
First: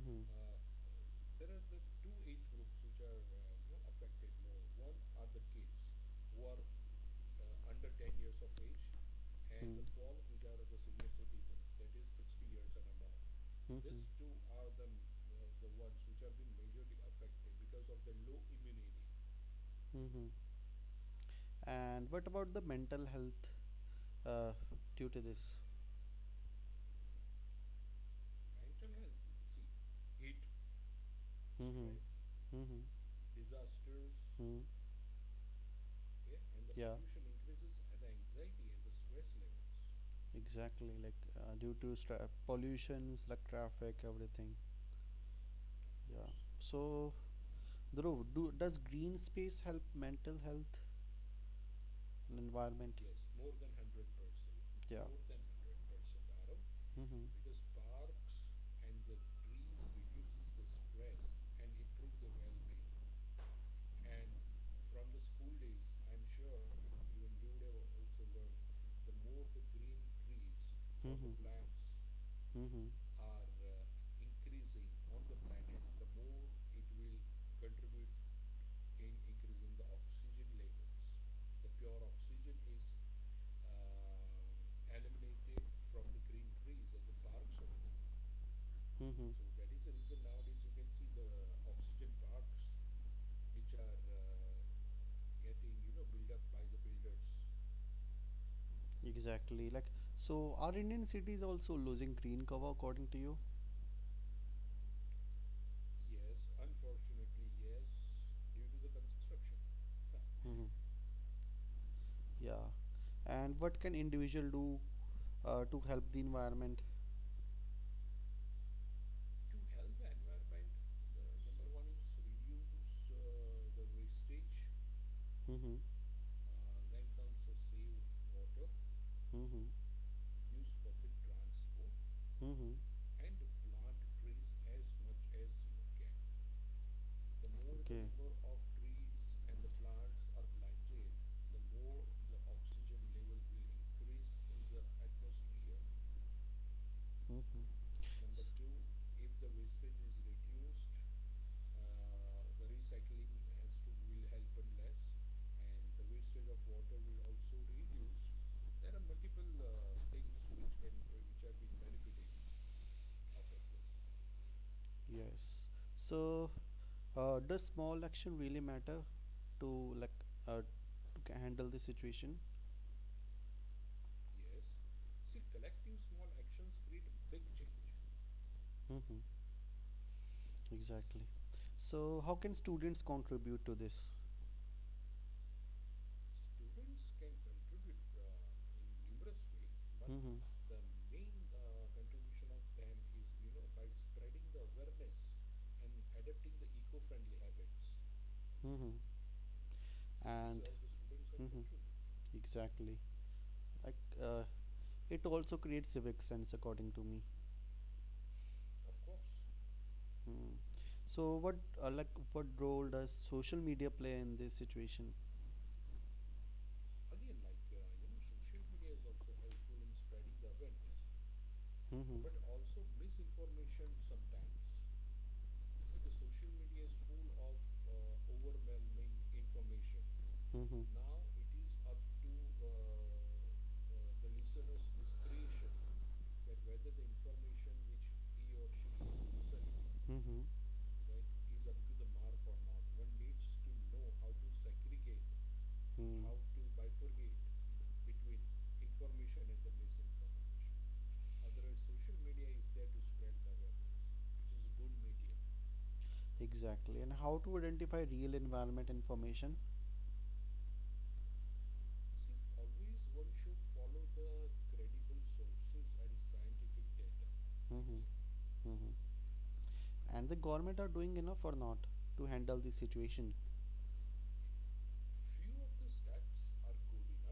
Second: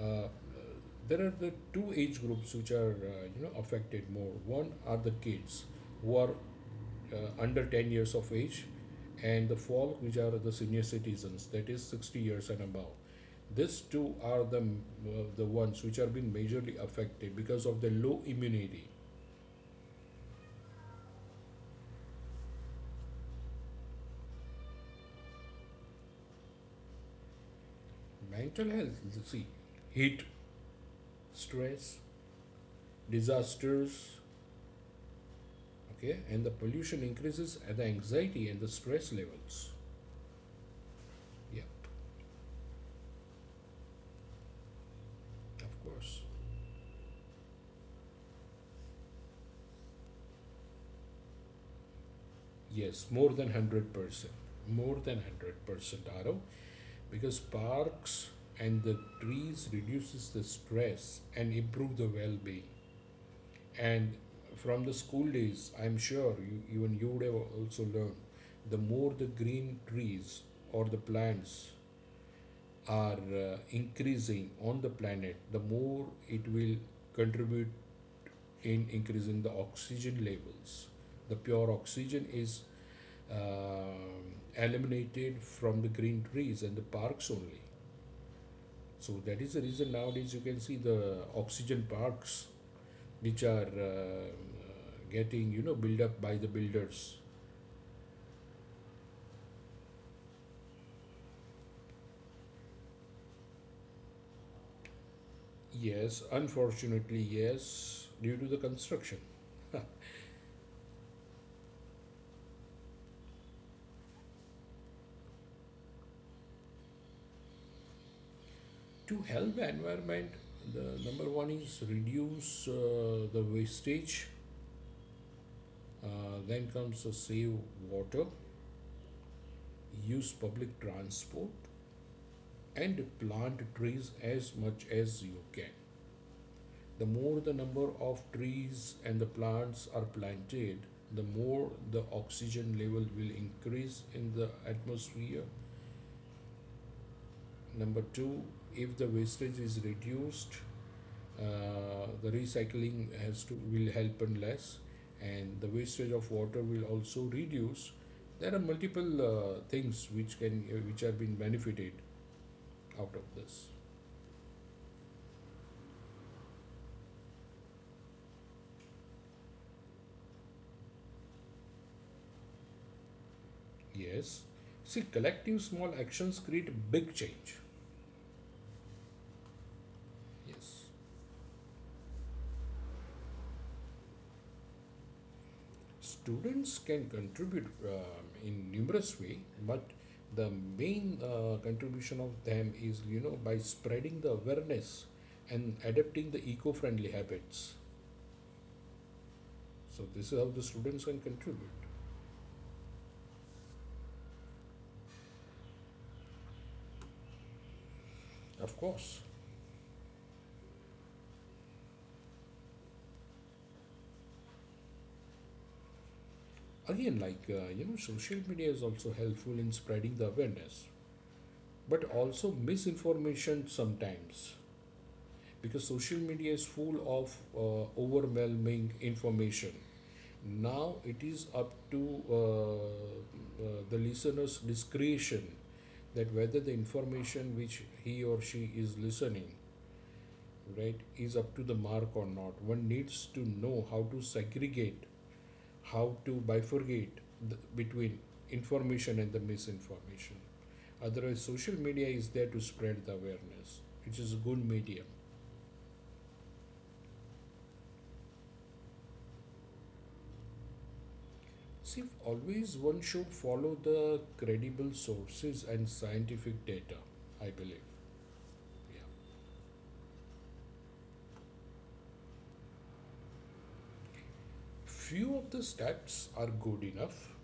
Speaker 2: Uh, uh,
Speaker 1: Which.
Speaker 2: there are the two age groups which are you know affected more. One are the kids who are under 10 years of age, and the folk which are the senior citizens, that is 60 years and above. These two are the ones which are being majorly affected because of the low immunity.
Speaker 1: Mm-hmm. These two are the, because. Mm-hmm. And what about the mental health uh, due to this?
Speaker 2: Mental health, you see, heat,
Speaker 1: Mm-hmm. Stress.
Speaker 2: stress,
Speaker 1: Mm-hmm.
Speaker 2: disasters,
Speaker 1: Mm.
Speaker 2: okay, and the
Speaker 1: Yeah,
Speaker 2: pollution increases at the anxiety and the stress levels.
Speaker 1: exactly. Like,
Speaker 2: Yeah,
Speaker 1: due to pollutions, like traffic, everything.
Speaker 2: of course.
Speaker 1: Yeah. So, Dhruv, do does green space help mental health and environment?
Speaker 2: Yes, more than 100%, more than 100%, Arav, because parks and the trees reduces the stress and improve the well-being. And from the school days, I'm sure you, even you would have also learned, the more the green trees or the plants
Speaker 1: Hmm.
Speaker 2: are increasing on the planet, the more it will contribute in increasing the oxygen levels. The pure oxygen is eliminated from the green trees and the parks only. So that is the reason
Speaker 1: Mm-hmm.
Speaker 2: nowadays you can see the oxygen parks which are getting you know built up by the builders.
Speaker 1: Exactly. Like, so are Indian cities also losing green cover according to you?
Speaker 2: Yes, unfortunately, yes, due to the construction.
Speaker 1: (laughs) Now. Mm-hmm. Yeah. And what can individual do to help the environment?
Speaker 2: To help the environment, the number one is reduce the wastage.
Speaker 1: Mm-hmm.
Speaker 2: Then comes save water,
Speaker 1: Mm-hmm.
Speaker 2: use public transport,
Speaker 1: Mm-hmm.
Speaker 2: and plant trees as much as you can. The more the number
Speaker 1: Okay.
Speaker 2: of trees and the plants are planted, the more the oxygen level will increase in the atmosphere.
Speaker 1: Mhm.
Speaker 2: Number two, if the wastage is reduced, the recycling has to will help and less, and the wastage of water will also reduce. There are multiple things which can which have been benefited out of this.
Speaker 1: Yes. So, does small action really matter to, like, to handle the situation?
Speaker 2: Yes, see, collective small actions create big change.
Speaker 1: Mm-hmm.
Speaker 2: Yes,
Speaker 1: Exactly. So, how can students contribute to this?
Speaker 2: students can contribute in numerous way, but
Speaker 1: Mm-hmm.
Speaker 2: the main contribution of them is you know by spreading the awareness and adapting the eco-friendly habits.
Speaker 1: Mm-hmm. So.
Speaker 2: So this is how the
Speaker 1: And.
Speaker 2: students can contribute.
Speaker 1: Mhm. Exactly. Like, it also creates civic sense, according to me.
Speaker 2: Of course.
Speaker 1: Mm. So what role does social media play in this situation?
Speaker 2: Again, like you know, social media is also helpful in spreading the awareness, but also
Speaker 1: Mm-hmm.
Speaker 2: misinformation sometimes because social media is full of overwhelming information.
Speaker 1: Mm-hmm.
Speaker 2: Now it is up to the listener's discretion that whether the information which he or she is listening
Speaker 1: Mm-hmm.
Speaker 2: right is up to the mark or not. One needs to know how to segregate, how to bifurcate the, between information and the misinformation. Otherwise, social media is there to spread the awareness, which is a good medium.
Speaker 1: Exactly. And how to identify real environment information?
Speaker 2: See, always one should follow the credible sources and scientific data, I believe.
Speaker 1: Mm-hmm.
Speaker 2: Yeah.
Speaker 1: Mm-hmm. And the government are doing enough or not to handle the situation?
Speaker 2: Few of the stats are good enough,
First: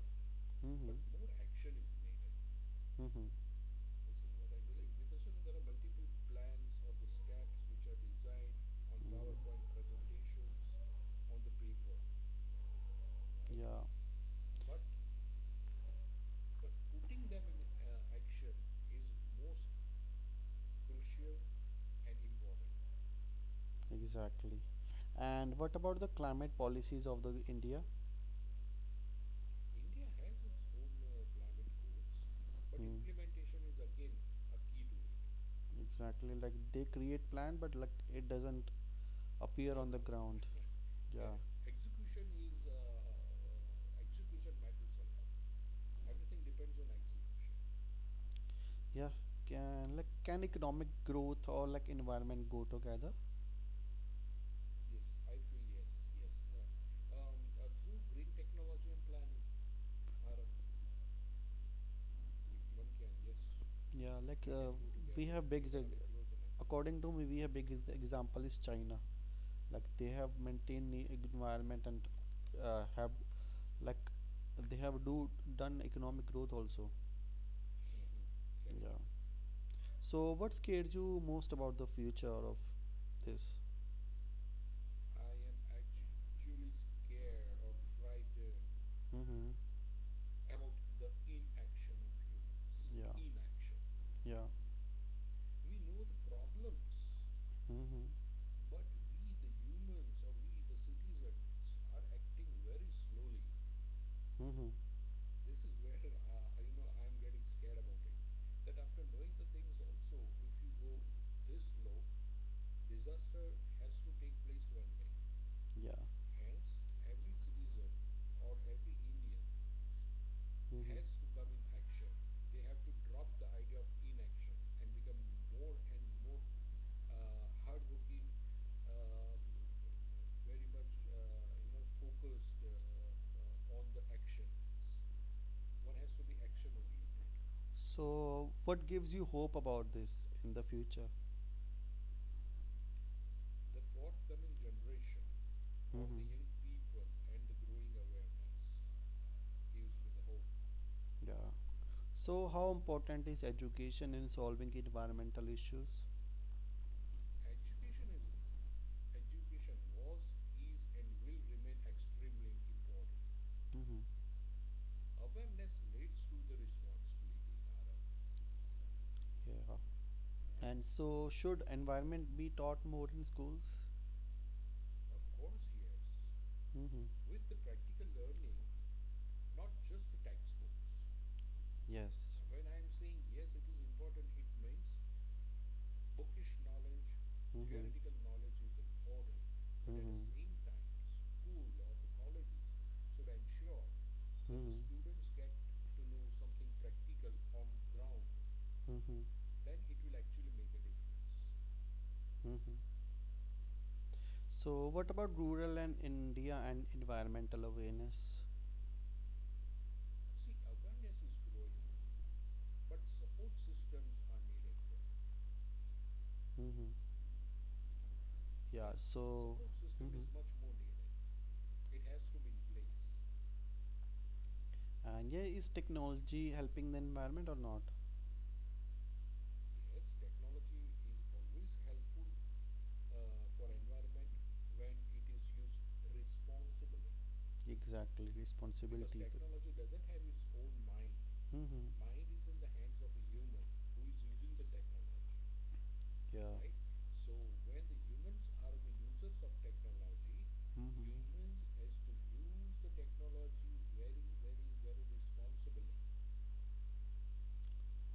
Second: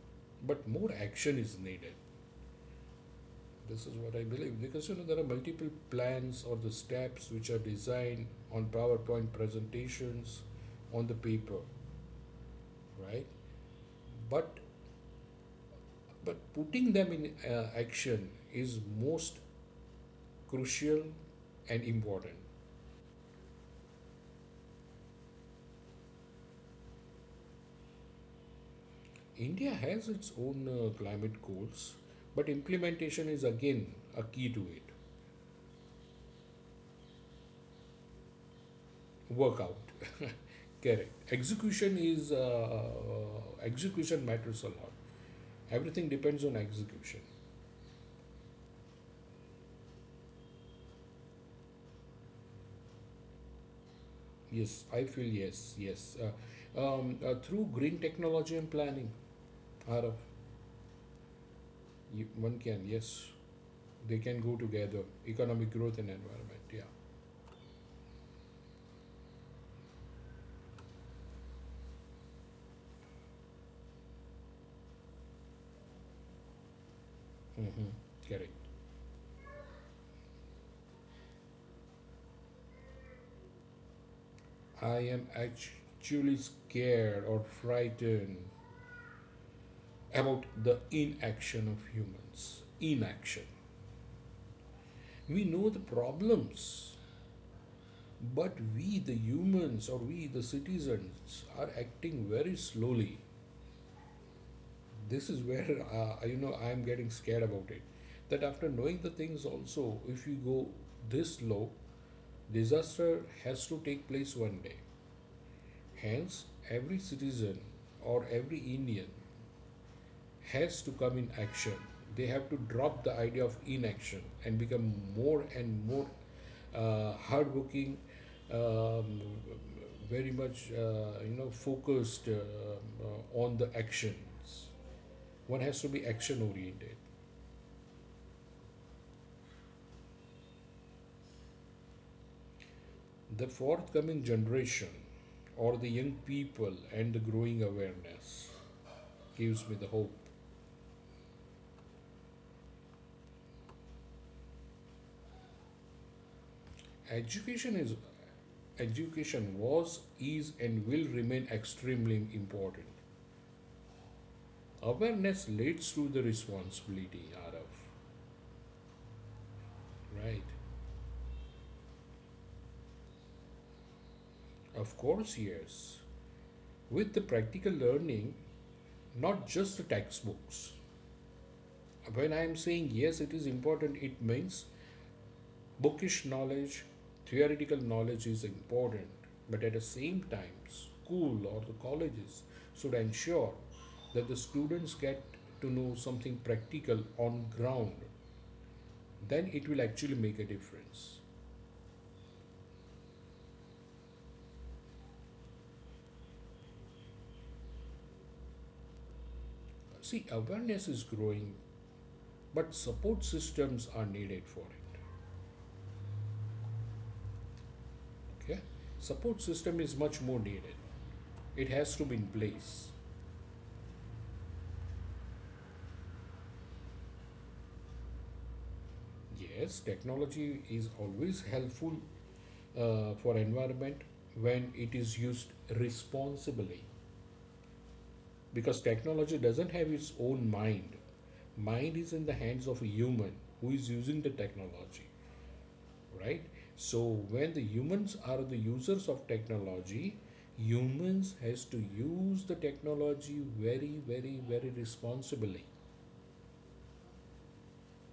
Speaker 2: but more action is needed.
Speaker 1: Mm-hmm. Right?
Speaker 2: This is what I believe because you know there are multiple plans or the steps which are designed on PowerPoint presentations, on the paper, right?
Speaker 1: Yeah,
Speaker 2: But but putting them in action is most crucial and important.
Speaker 1: exactly. And what about the climate policies of the India?
Speaker 2: India has its own climate goals, but implementation is again a key to it.
Speaker 1: It. Exactly, like they create plan, but like it doesn't
Speaker 2: Work out
Speaker 1: appear on the ground. (laughs)
Speaker 2: correct. Execution is execution matters a lot. Everything depends on execution.
Speaker 1: Yeah, can economic growth or like environment go together?
Speaker 2: Yes, I feel yes, yes. Through green technology and planning, Arav, you, one can yes.
Speaker 1: Yeah,
Speaker 2: They can
Speaker 1: like
Speaker 2: go together,
Speaker 1: we have big
Speaker 2: economic
Speaker 1: exa-
Speaker 2: growth and environment. Yeah.
Speaker 1: economic growth, and according to me, we have big example is China. Like they have maintained the environment and have like they have do done economic growth also.
Speaker 2: Hmm, correct.
Speaker 1: Yeah. So what scares you most about the future of this?
Speaker 2: I am actually scared or frightened
Speaker 1: Mm-hmm.
Speaker 2: about the inaction of humans, inaction.
Speaker 1: Yeah.
Speaker 2: We know the problems,
Speaker 1: Mm-hmm.
Speaker 2: but we the humans or we the citizens are acting very slowly.
Speaker 1: Mm-hmm.
Speaker 2: This is where (laughs) you know I'm getting scared about it, that after knowing the things also if we go this low, disaster has to take place one day.
Speaker 1: Yeah.
Speaker 2: Hence, every citizen or every Indian has to come in action. They have to drop the idea of inaction and become more and more hardworking, um, very much you know focused on the actions. One has to be action oriented.
Speaker 1: So, what gives you hope about this in the future?
Speaker 2: The forthcoming generation, or the young people, and the growing awareness gives me the hope.
Speaker 1: Yeah. So, how important is education in solving environmental issues?
Speaker 2: Education is Education was, is, and will remain extremely important.
Speaker 1: Hmm.
Speaker 2: Awareness leads to the responsibility, Arav. Right.
Speaker 1: Yeah. And so, should environment be taught more in schools?
Speaker 2: Of course, yes. With the
Speaker 1: Hmm.
Speaker 2: practical learning, not just the textbooks.
Speaker 1: Yes.
Speaker 2: When I am saying yes, it is important, it means bookish knowledge, theoretical
Speaker 1: Hmm.
Speaker 2: knowledge is important. But at the
Speaker 1: Hmm.
Speaker 2: same time, school or the colleges should
Speaker 1: That
Speaker 2: ensure that the
Speaker 1: the. Hmm.
Speaker 2: students get to know something practical on ground,
Speaker 1: Mm-hmm.
Speaker 2: then it will actually make a difference.
Speaker 1: Mm-hmm. So, what about rural and India and environmental awareness?
Speaker 2: See, awareness is growing, but support systems are needed for it.
Speaker 1: Mm-hmm.
Speaker 2: Okay?
Speaker 1: Yeah,
Speaker 2: Support
Speaker 1: so,
Speaker 2: system is
Speaker 1: mm-hmm,
Speaker 2: much more needed. It has to be in place.
Speaker 1: and yeah, is technology helping the environment or not?
Speaker 2: Yes, technology is always helpful for environment when it is used responsibly,
Speaker 1: Exactly,
Speaker 2: because
Speaker 1: responsibility,
Speaker 2: technology
Speaker 1: responsibilities.
Speaker 2: doesn't have its own mind. Mind is
Speaker 1: Mm-hmm.
Speaker 2: in the hands of a human who is using the technology, right?
Speaker 1: Yeah.
Speaker 2: So when the humans are the users of technology, humans
Speaker 1: Mm-hmm.
Speaker 2: has to use the technology very, very, very responsibly.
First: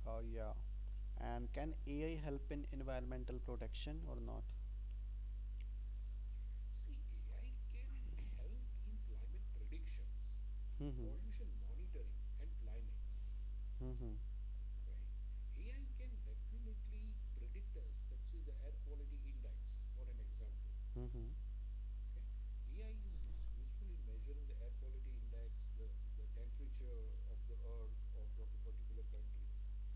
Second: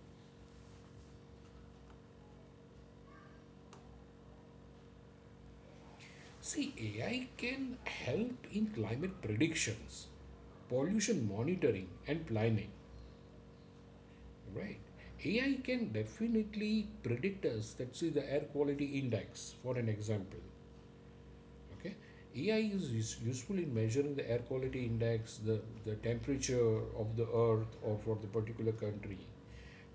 Speaker 1: Oh yeah. And can AI help in environmental protection or not?
Speaker 2: See, AI can help in climate predictions, pollution monitoring, and planning,
Speaker 1: Mm-hmm.
Speaker 2: right? AI can definitely predict us, let's see the air quality index, for an example.
Speaker 1: Mm-hmm.
Speaker 2: Okay. EI is useful in measuring the air quality index, the temperature of the earth or for the particular country.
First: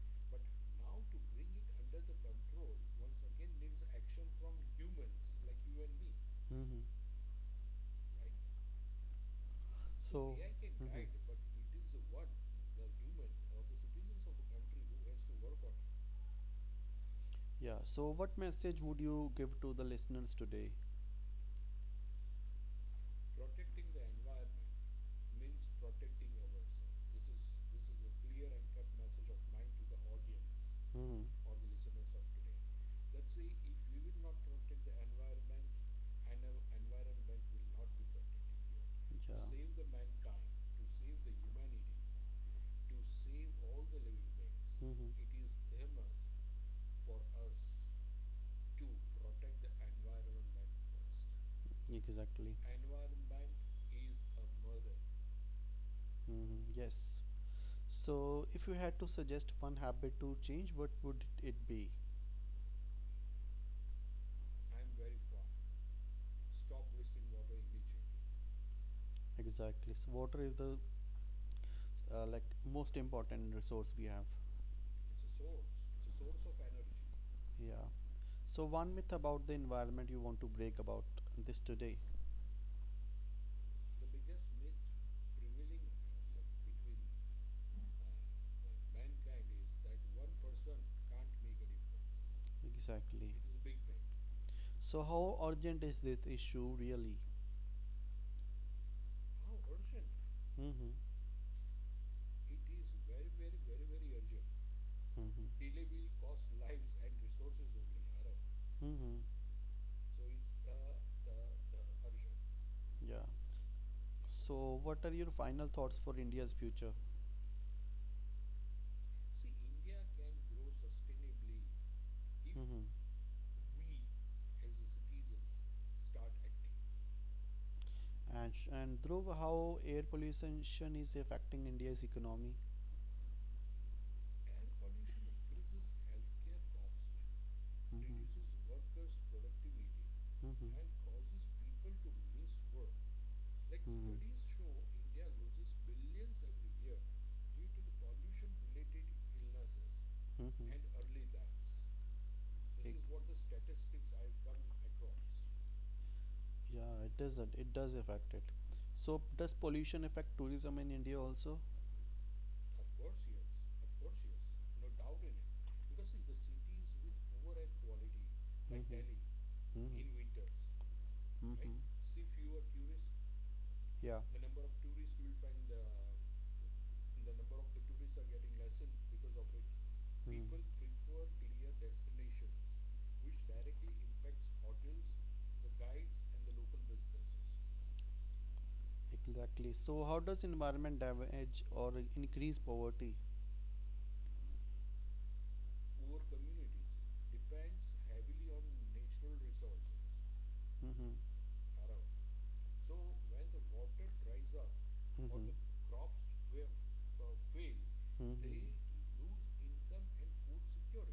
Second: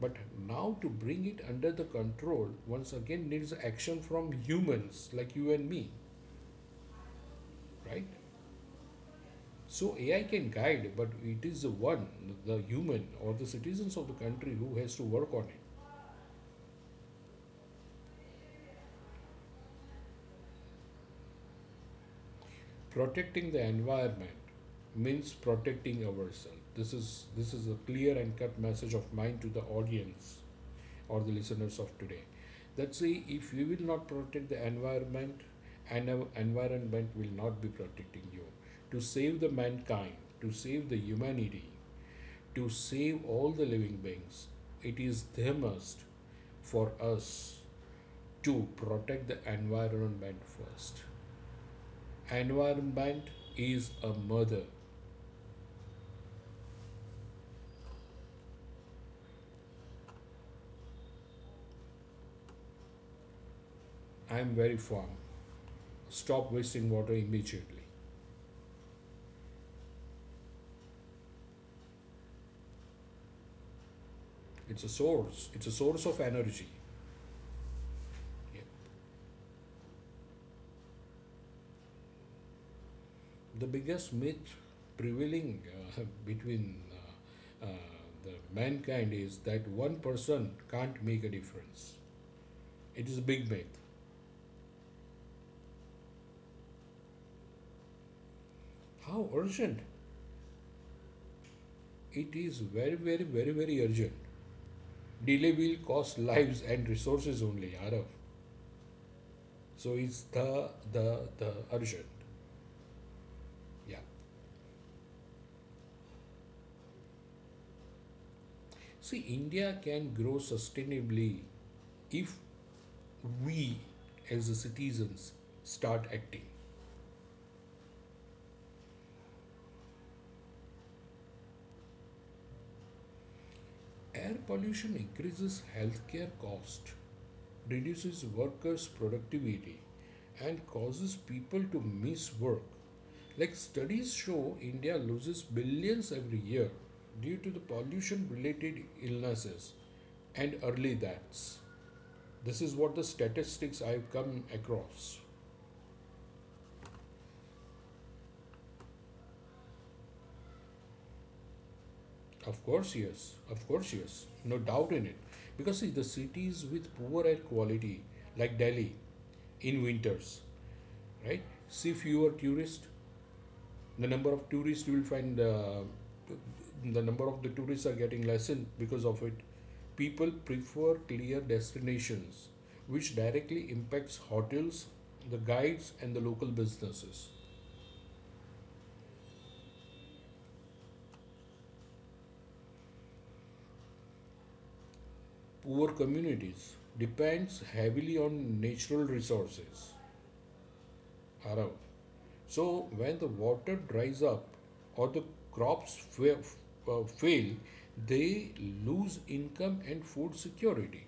Speaker 2: But now to bring it under the control once again needs action from humans like you and me,
Speaker 1: Mm-hmm.
Speaker 2: right? So AI can guide, but
Speaker 1: Mhm.
Speaker 2: it is the one, the human or the citizens of the country who has to work on it.
Speaker 1: Yeah. So, what message would you give to the listeners today?
Speaker 2: Protecting the environment means protecting ourselves. This is a clear and cut message of mine to the audience or
Speaker 1: Mm-hmm.
Speaker 2: the
Speaker 1: Performance.
Speaker 2: listeners of today, that say if you will not protect the environment and our environment will not be protecting you, to save the mankind, to save the humanity, to save all the living beings, it is the must for us to protect the environment first.
Speaker 1: Exactly.
Speaker 2: Environment is a mother.
Speaker 1: Mhm. Yes. So, if you had to suggest one habit to change, what would it be?
Speaker 2: I am very firm. Stop wasting water immediately.
Speaker 1: Exactly. So, water is the like most important resource we have.
Speaker 2: It's a source of energy.
Speaker 1: Yeah.
Speaker 2: Yeah.
Speaker 1: So, one myth about the environment you want to break about this today.
Speaker 2: The biggest myth prevailing between the mankind is that one person can't make a difference. It is a
Speaker 1: Exactly.
Speaker 2: big myth.
Speaker 1: So how urgent is this issue really?
Speaker 2: How urgent?
Speaker 1: Mm-hmm.
Speaker 2: It is very, very, very, very urgent. Delay will
Speaker 1: Mm-hmm.
Speaker 2: cost lives and resources only, Arav.
Speaker 1: Mm-hmm.
Speaker 2: So it's the urgent.
Speaker 1: Yeah.
Speaker 2: Yeah.
Speaker 1: So what are your final thoughts for India's future?
Speaker 2: See, India can grow sustainably if we, as the citizens, start acting.
Speaker 1: And, and Dhruv, how air pollution is affecting India's economy?
Speaker 2: Air pollution increases healthcare cost, reduces
Speaker 1: Mhm, mhm,
Speaker 2: workers' productivity,
Speaker 1: mhm,
Speaker 2: and
Speaker 1: mhm.
Speaker 2: causes people to miss work. Like studies show,
Speaker 1: Ex-
Speaker 2: India loses billions every year due to the pollution related illnesses and early deaths. This is what the statistics I've come across.
Speaker 1: Yeah, it does. It does affect it. So, does pollution affect tourism in India also?
Speaker 2: Of course, yes. Of course, yes. No doubt in it. Because see, the cities with poor air quality, like Delhi, in winters, right? See fewer tourists. The
Speaker 1: Yeah.
Speaker 2: number of
Speaker 1: The.
Speaker 2: tourists you will find the number of the tourists are getting lessened because of it. People prefer clear destinations, which directly impacts hotels, the guides, and the local businesses.
Speaker 1: Exactly. So, how does environment damage or increase poverty?
Speaker 2: Poor communities depends heavily on natural resources,
Speaker 1: Mm-hmm.
Speaker 2: Arav. So when the water dries up or the crops fail, they lose income and food security.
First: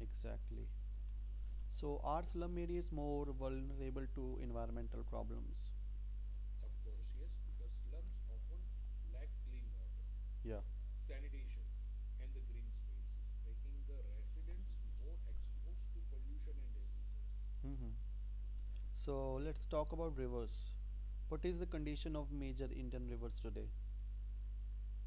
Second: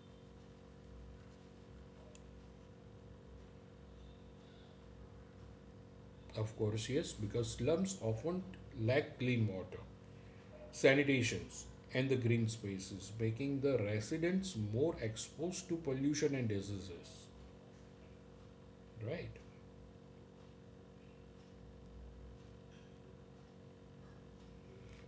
Speaker 1: Exactly. So, our slum areas more vulnerable to environmental problems?
Speaker 2: Of course, yes, because slums often lack clean water,
Speaker 1: Yeah.
Speaker 2: sanitations, and the green spaces, making the residents more exposed to pollution and diseases.
Speaker 1: Hmm.
Speaker 2: Right?
Speaker 1: So, let's talk about rivers. What is the condition of major Indian rivers today?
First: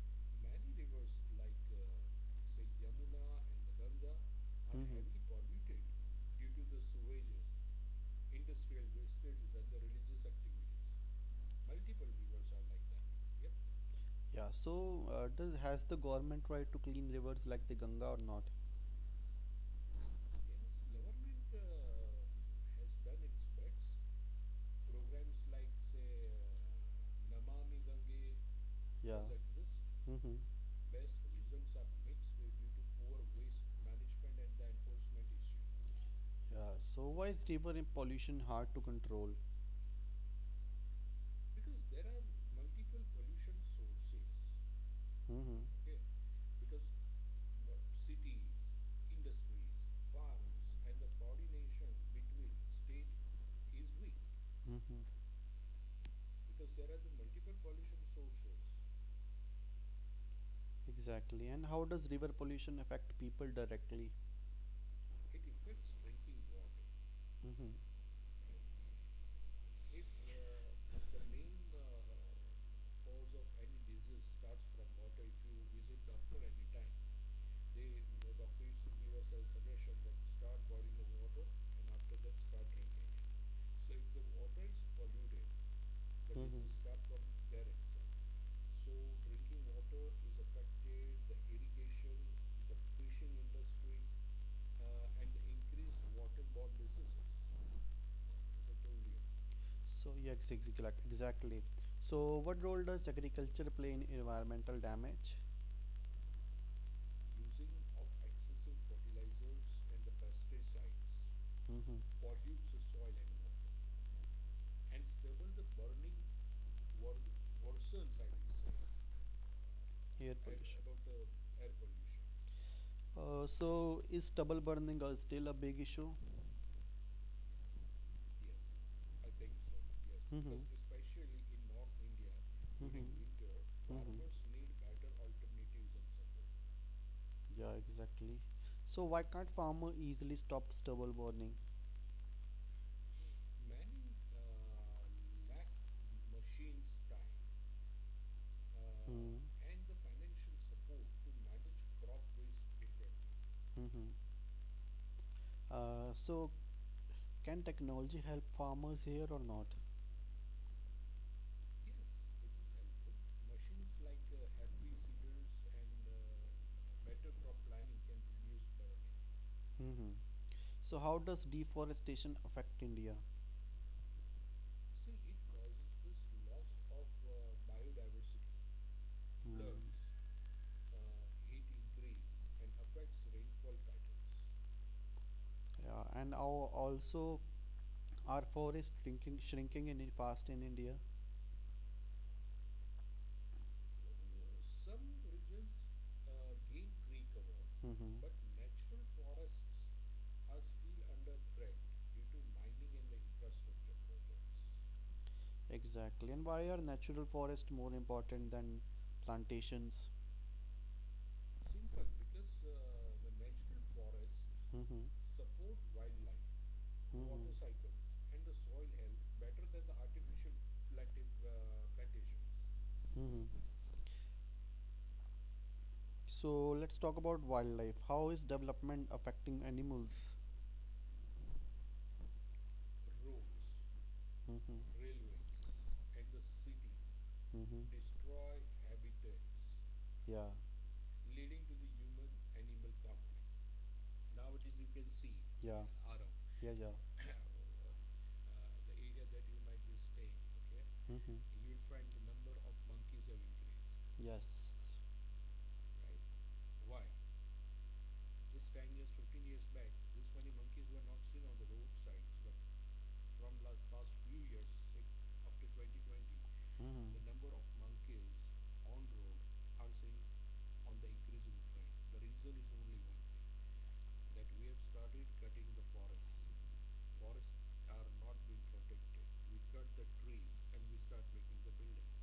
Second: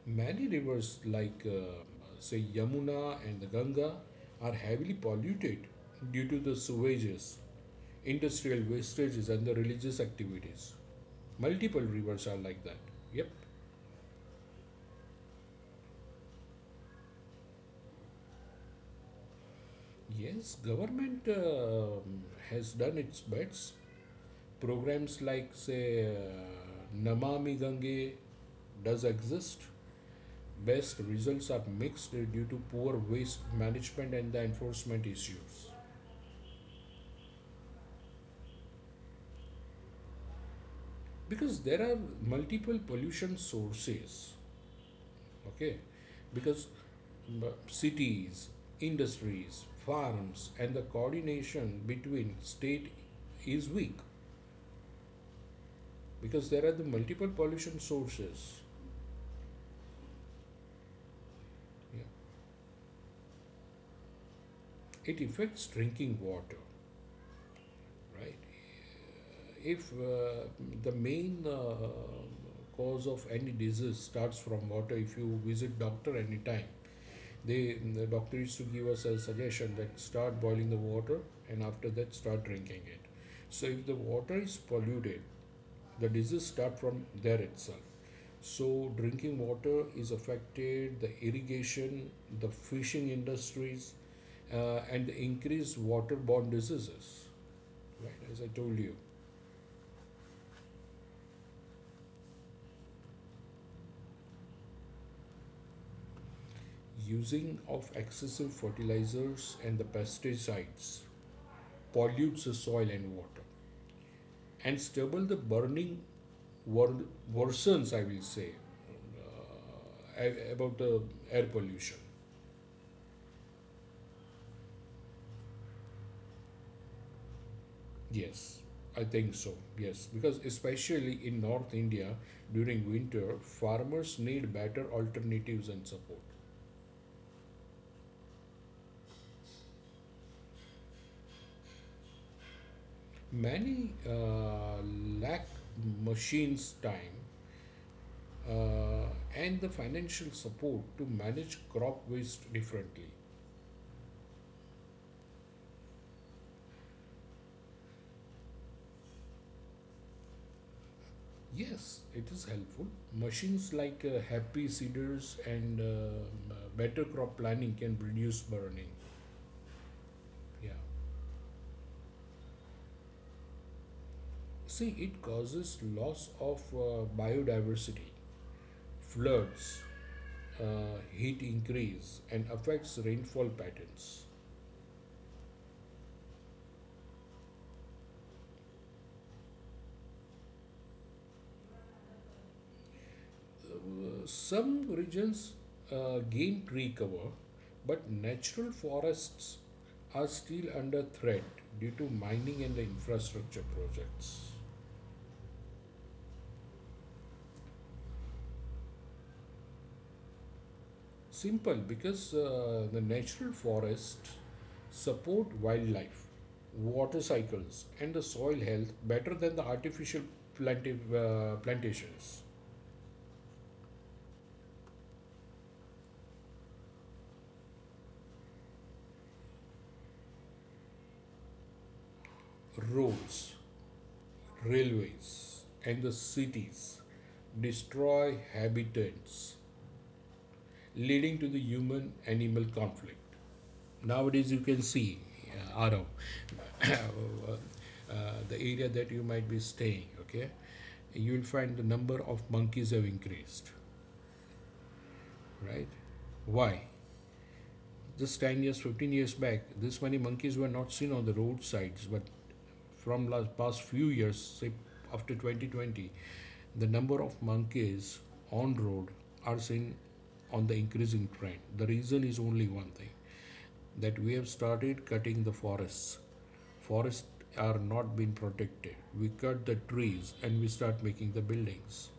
Speaker 2: Many rivers like say Yamuna and the Ganga are heavily polluted due to the sewages, industrial wastages, and the religious activities. Multiple
Speaker 1: Mhm.
Speaker 2: rivers are like that. Yep.
Speaker 1: Yeah, so does has the government tried to clean rivers like the Ganga or not?
Speaker 2: Yes, government has done its best. Programs like say Namami Gange does
Speaker 1: Yeah.
Speaker 2: exist.
Speaker 1: Mm-hmm.
Speaker 2: Best results are mixed due to poor waste management and the enforcement issues.
Speaker 1: Yeah. So why is river in pollution hard to control?
Speaker 2: Because there are multiple pollution sources,
Speaker 1: Mm-hmm.
Speaker 2: okay, because cities, industries, farms, and the coordination between state is weak,
Speaker 1: Mm-hmm.
Speaker 2: because there are the multiple pollution sources.
Speaker 1: Exactly. And how
Speaker 2: Yeah.
Speaker 1: does river pollution affect people directly?
Speaker 2: It affects drinking water,
Speaker 1: Hmm. Hmm.
Speaker 2: right? If the main cause of any disease starts from water, if you visit doctor anytime, the doctor used to give us a suggestion that start boiling the water and after that start drinking it. So if the water is polluted, the disease start from there itself. So drinking water is affected, the irrigation, the fishing industries, and the increased waterborne diseases. Right, as I told you,
Speaker 1: So yes, exactly. So what role does agriculture play in environmental damage?
Speaker 2: using of excessive fertilizers and the pesticides pollutes the
Speaker 1: Hmm.
Speaker 2: soil and water, and stubble the burning wor- worsens, I will say,
Speaker 1: Air
Speaker 2: uh, about
Speaker 1: pollution.
Speaker 2: the air pollution.
Speaker 1: So is stubble burning still a big issue?
Speaker 2: Yes, I think so. Yes, because
Speaker 1: Mm-hmm.
Speaker 2: especially in North India
Speaker 1: Hmm.
Speaker 2: during winter, farmers
Speaker 1: Mm-hmm.
Speaker 2: need
Speaker 1: Hmm.
Speaker 2: better alternatives and support.
Speaker 1: Yeah, exactly. So why can't farmer easily stop stubble burning?
Speaker 2: Many lack machines, time, uh,
Speaker 1: Hmm.
Speaker 2: and the financial support to manage crop waste differently.
Speaker 1: Hmm. So can technology help farmers here or not?
Speaker 2: Yes, it is helpful. Machines like Happy Seeders and Better Crop Planning can reduce burning.
Speaker 1: Mm-hmm.
Speaker 2: Yeah.
Speaker 1: So how does deforestation affect India?
Speaker 2: See, it causes loss of biodiversity,
Speaker 1: Hmm.
Speaker 2: floods, uh, heat increase, and affects rainfall patterns.
Speaker 1: Yeah, and our, also our forest shrinking fast in India.
Speaker 2: Some regions gain tree cover, but
Speaker 1: Hmm.
Speaker 2: natural forests are still under threat due to mining and the infrastructure projects.
Speaker 1: Exactly. And why are natural forests more important than plantations?
Speaker 2: Simple, because the natural forests
Speaker 1: Hmm.
Speaker 2: support wildlife, water cycles, and the soil health better than the
Speaker 1: Hmm.
Speaker 2: artificial plantations.
Speaker 1: Mhm. So let's talk about wildlife. How is development affecting animals?
Speaker 2: Roads,
Speaker 1: Mhm.
Speaker 2: railways, and the cities
Speaker 1: Mhm.
Speaker 2: destroy habitats,
Speaker 1: Yeah.
Speaker 2: leading to the human animal conflict. Nowadays you can see
Speaker 1: Yeah. Yeah. Yeah.
Speaker 2: around (coughs) uh, the area that you might be staying, okay, you
Speaker 1: Hmm.
Speaker 2: will find the number of monkeys have increased,
Speaker 1: Yes.
Speaker 2: right? Why? Just 10 years, 15 years back this many monkeys were not seen on the roadsides, but from last past few years, say after 2020, the number of
Speaker 1: Mhm.
Speaker 2: monkeys on road are seen on the increasing trend. The reason is only one thing: that we have started cutting the forests. Forests are not being protected. We cut the trees and we start making the buildings.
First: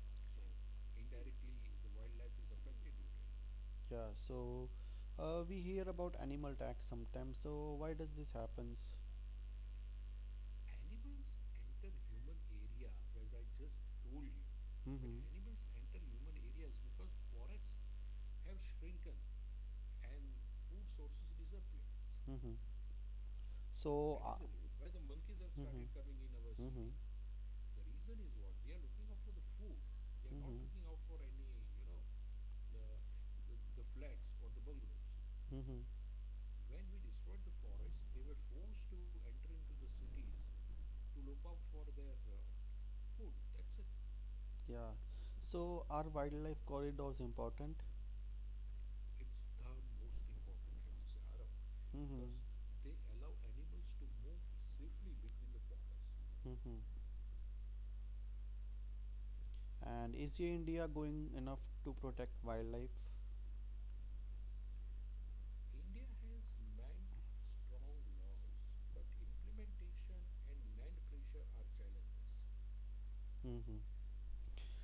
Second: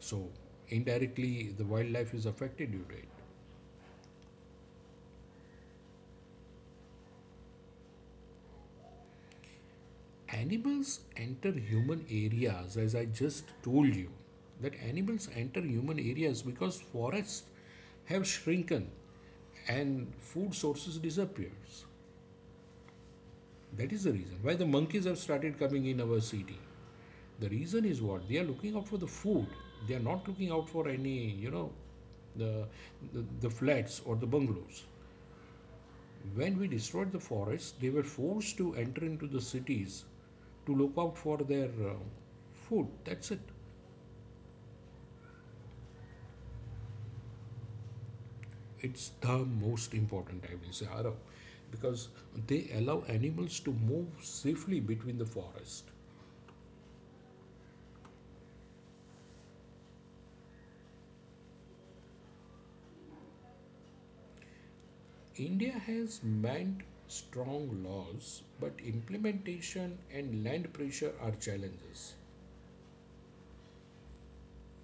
Speaker 2: So indirectly, the wildlife is affected due to it.
Speaker 1: Yeah, so we hear about animal tax sometimes. So why does this happens?
Speaker 2: Animals enter human areas, as I just told you, that
Speaker 1: Hmm.
Speaker 2: animals enter human areas because forests have shrunken and food sources
Speaker 1: Fields.
Speaker 2: disappears.
Speaker 1: Hmm.
Speaker 2: That is the
Speaker 1: So.
Speaker 2: reason why the monkeys have started coming in our city. The reason is what they are looking out for the food. They are not looking out for
Speaker 1: Mhm.
Speaker 2: any, you know, the the flats or the bungalows.
Speaker 1: Mm-hmm.
Speaker 2: When we destroyed the forest, they were forced to enter into the cities to look out for their food. That's it.
Speaker 1: Yeah. So are wildlife corridors important?
Speaker 2: It's the most important, I will say, Arav, because they
Speaker 1: Mm-hmm.
Speaker 2: allow animals to move safely between the forest.
Speaker 1: Mm-hmm. And is your India going enough to protect wildlife?
Speaker 2: India has meant strong laws, but implementation and land pressure are challenges.
Speaker 1: Mm-hmm.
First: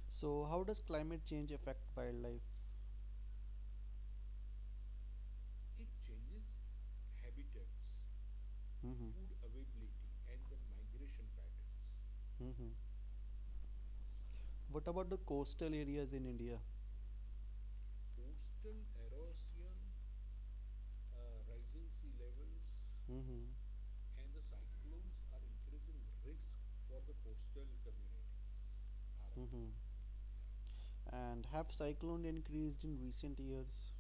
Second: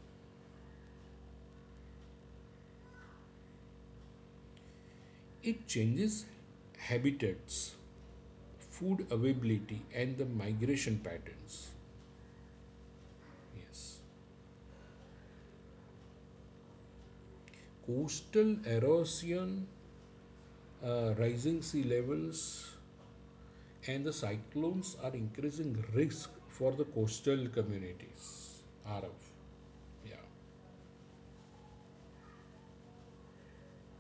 Speaker 1: So how does climate change affect wildlife?
Speaker 2: It changes habitats, food
Speaker 1: Mm-hmm.
Speaker 2: availability, and the migration patterns.
Speaker 1: Mm-hmm.
Speaker 2: Yes.
Speaker 1: What about the coastal areas in India?
Speaker 2: Coastal erosion, rising sea levels,
Speaker 1: Mm-hmm.
Speaker 2: and the cyclones are increasing risk for the coastal communities. Arav.
Speaker 1: Are up. Mm-hmm.
Speaker 2: Yeah.
Speaker 1: And have cyclone increased in recent years?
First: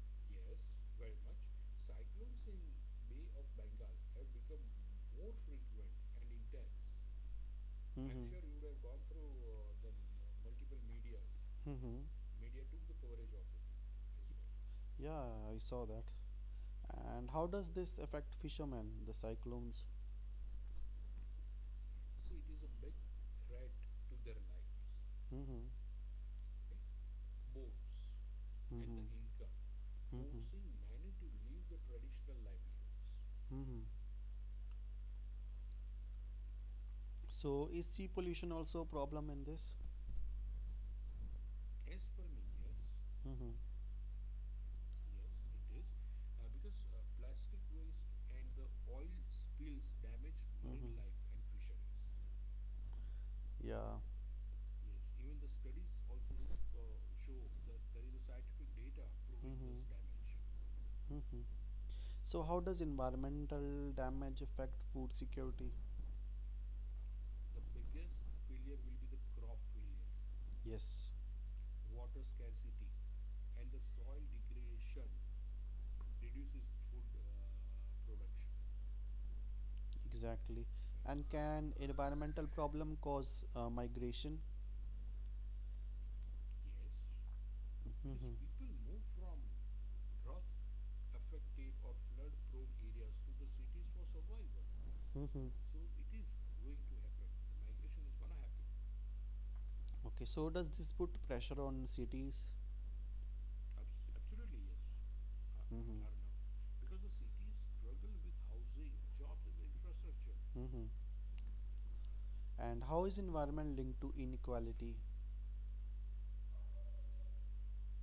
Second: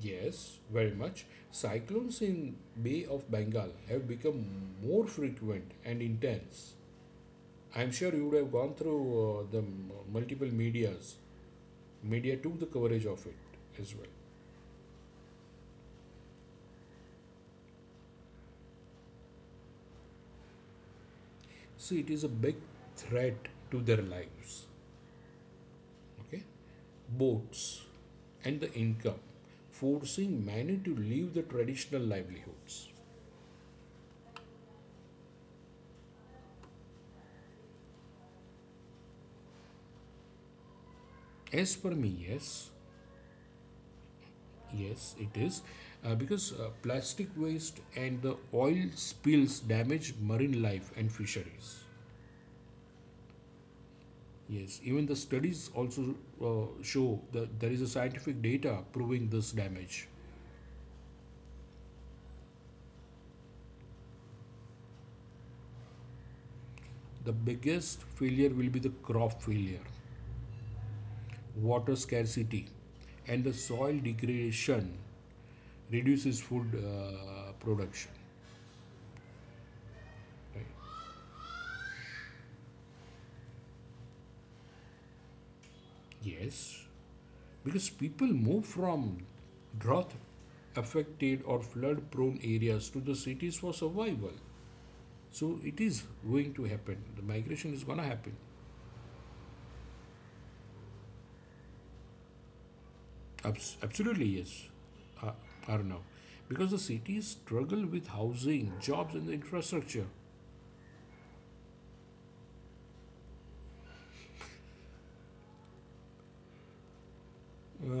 Speaker 2: Yes, very much. Cyclones in Bay of Bengal have become more frequent and intense. I'm sure you would have
Speaker 1: Mm-hmm.
Speaker 2: gone through the multiple medias.
Speaker 1: Mm-hmm.
Speaker 2: Media took the coverage of it as well.
Speaker 1: Yeah, I saw that. And how does this affect fishermen, the cyclones?
Speaker 2: So it is a big threat to their lives.
Speaker 1: Mm-hmm.
Speaker 2: Okay,
Speaker 1: Okay.
Speaker 2: boats and the income,
Speaker 1: Mm-hmm.
Speaker 2: forcing many
Speaker 1: Mm-hmm.
Speaker 2: to leave the traditional livelihoods.
Speaker 1: Mm-hmm. So is sea pollution also a problem in this?
Speaker 2: As per me, yes.
Speaker 1: Mm-hmm.
Speaker 2: Yes, it is, because plastic waste and the oil spills damage marine
Speaker 1: Mhm.
Speaker 2: life and fisheries.
Speaker 1: Yeah.
Speaker 2: Yes, even the studies also show that there is a scientific data proving this
Speaker 1: Mm-hmm.
Speaker 2: damage.
Speaker 1: Mm-hmm. So, how does environmental damage affect food security?
Speaker 2: The biggest failure will be the crop failure,
Speaker 1: Yes,
Speaker 2: water scarcity, and the soil degradation reduces food production.
Speaker 1: exactly.
Speaker 2: Right?
Speaker 1: And can environmental problem cause migration?
Speaker 2: Yes. Because people move
Speaker 1: Mm-hmm.
Speaker 2: from drought affected or flood prone areas to the cities for survival,
Speaker 1: Mhm.
Speaker 2: so it is going to happen, the
Speaker 1: Attractive.
Speaker 2: migration is going to happen.
Speaker 1: Okay, so does this put pressure on cities?
Speaker 2: Absolutely yes, uh,
Speaker 1: Mhm.
Speaker 2: arnav, because the cities struggle with housing, jobs, and the infrastructure.
Speaker 1: Hmm. And how is environment linked to inequality?
Speaker 2: uh,